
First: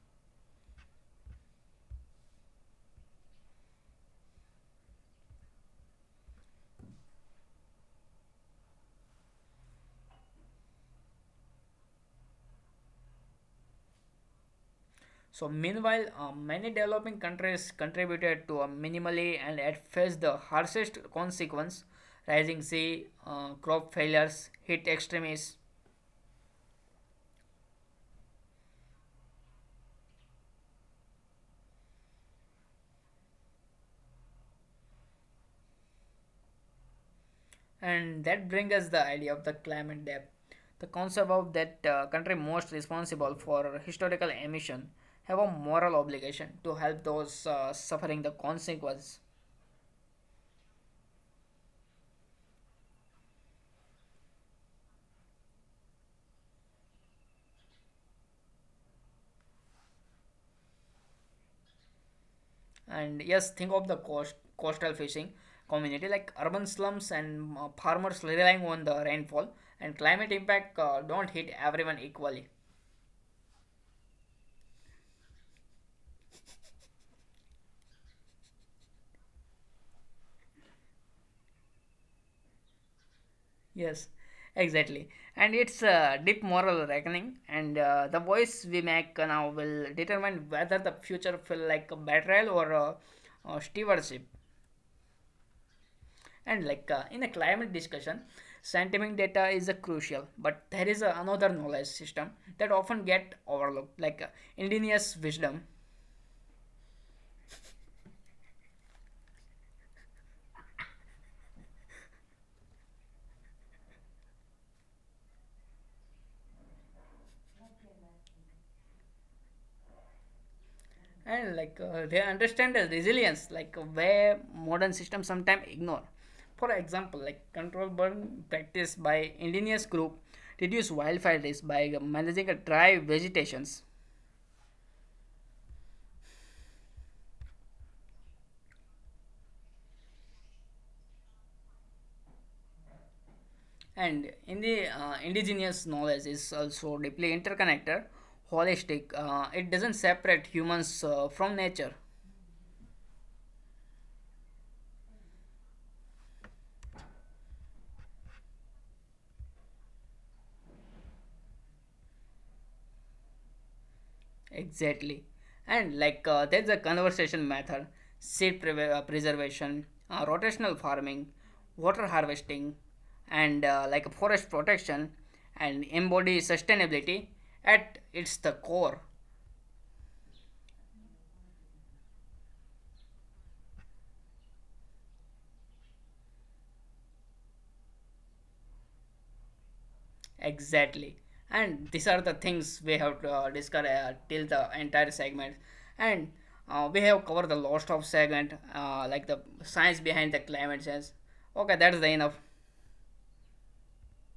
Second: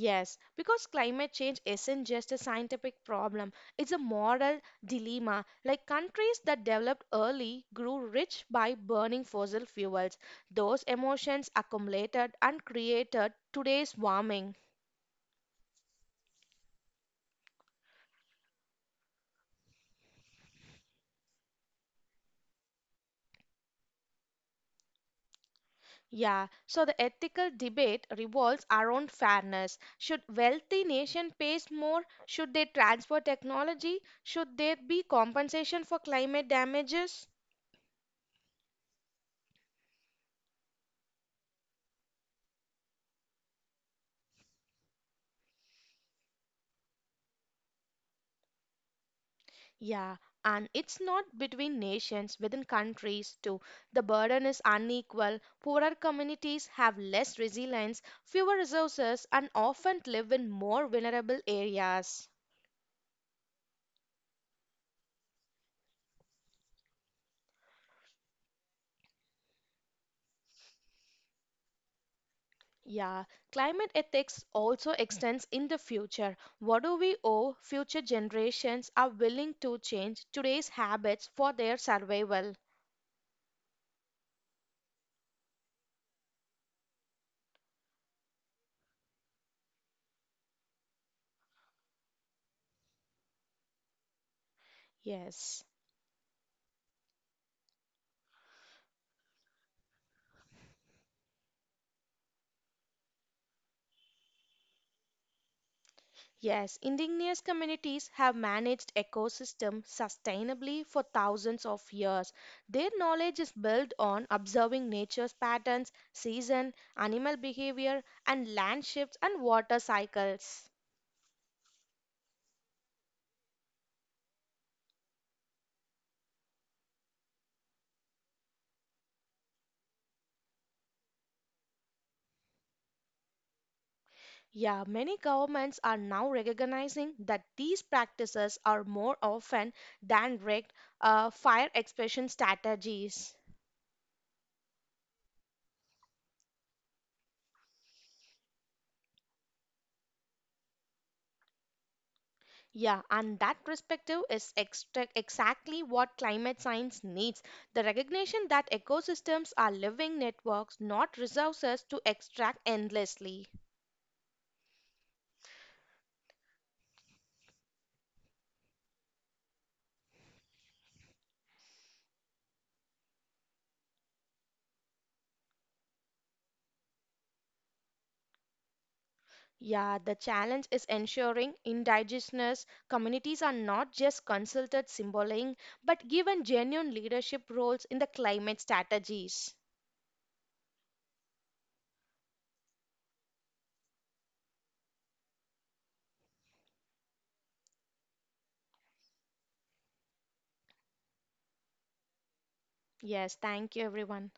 Speaker 2: Yes, because climate change isn't just a scientific problem, it's a moral dilemma. Like countries that developed early grew rich by burning fossil fuels. Those emotions accumulated and created today's warming.
Speaker 1: So meanwhile, many developing countries contributed to a minimally and at faced the harshest consequence, rising sea, crop failures, heat extremes,
Speaker 2: Yeah, so the ethical debate revolves around fairness. Should wealthy nation pay more? Should they transfer technology? Should there be compensation for climate damages?
Speaker 1: and that brings us the idea of the climate debt. The concept of that country most responsible for historical emission have a moral obligation to help those suffering the consequence.
Speaker 2: Yeah, and it's not between nations, within countries too. The burden is unequal. Poorer communities have less resilience, fewer resources, and often live in more vulnerable areas.
Speaker 1: And yes, think of coastal fishing community like urban slums and farmers relying on the rainfall, and climate impact don't hit everyone equally.
Speaker 2: Yeah, climate ethics also extends in the future. What do we owe future generations are willing to change today's habits for their survival?
Speaker 1: Yes, exactly. And it's a deep moral reckoning, and the voice we make now will determine whether the future feel like a betrayal or stewardship.
Speaker 2: Yes.
Speaker 1: And like in a climate discussion, scientific data is crucial, but there is another knowledge system that often get overlooked, like indigenous wisdom.
Speaker 2: Yes, indigenous communities have managed ecosystems sustainably for thousands of years. Their knowledge is built on observing nature's patterns, season, animal behavior, and land shifts and water cycles.
Speaker 1: And like they understand the resilience, like where modern systems sometimes ignore. For example, like control burn practice by indigenous group reduce wildfire risk by managing a dry vegetations.
Speaker 2: Yeah, many governments are now recognizing that these practices are more often than direct fire expression strategies.
Speaker 1: And in the indigenous knowledge is also deeply interconnected, holistic. It doesn't separate humans from nature
Speaker 2: Yeah, and that perspective is exactly what climate science needs. The recognition that ecosystems are living networks, not resources to extract endlessly.
Speaker 1: exactly. And like there's a conservation method, seed preservation, rotational farming, water harvesting, and like forest protection, and embody sustainability at its the core.
Speaker 2: Yeah, the challenge is ensuring indigenous communities are not just consulted symboling, but given genuine leadership roles in the climate strategies.
Speaker 1: Exactly. And these are the things we have to discuss till the entire segment. And we have covered the lost of segment, like the science behind the climate change. Okay, that's the enough.
Speaker 2: Yes, thank you, everyone.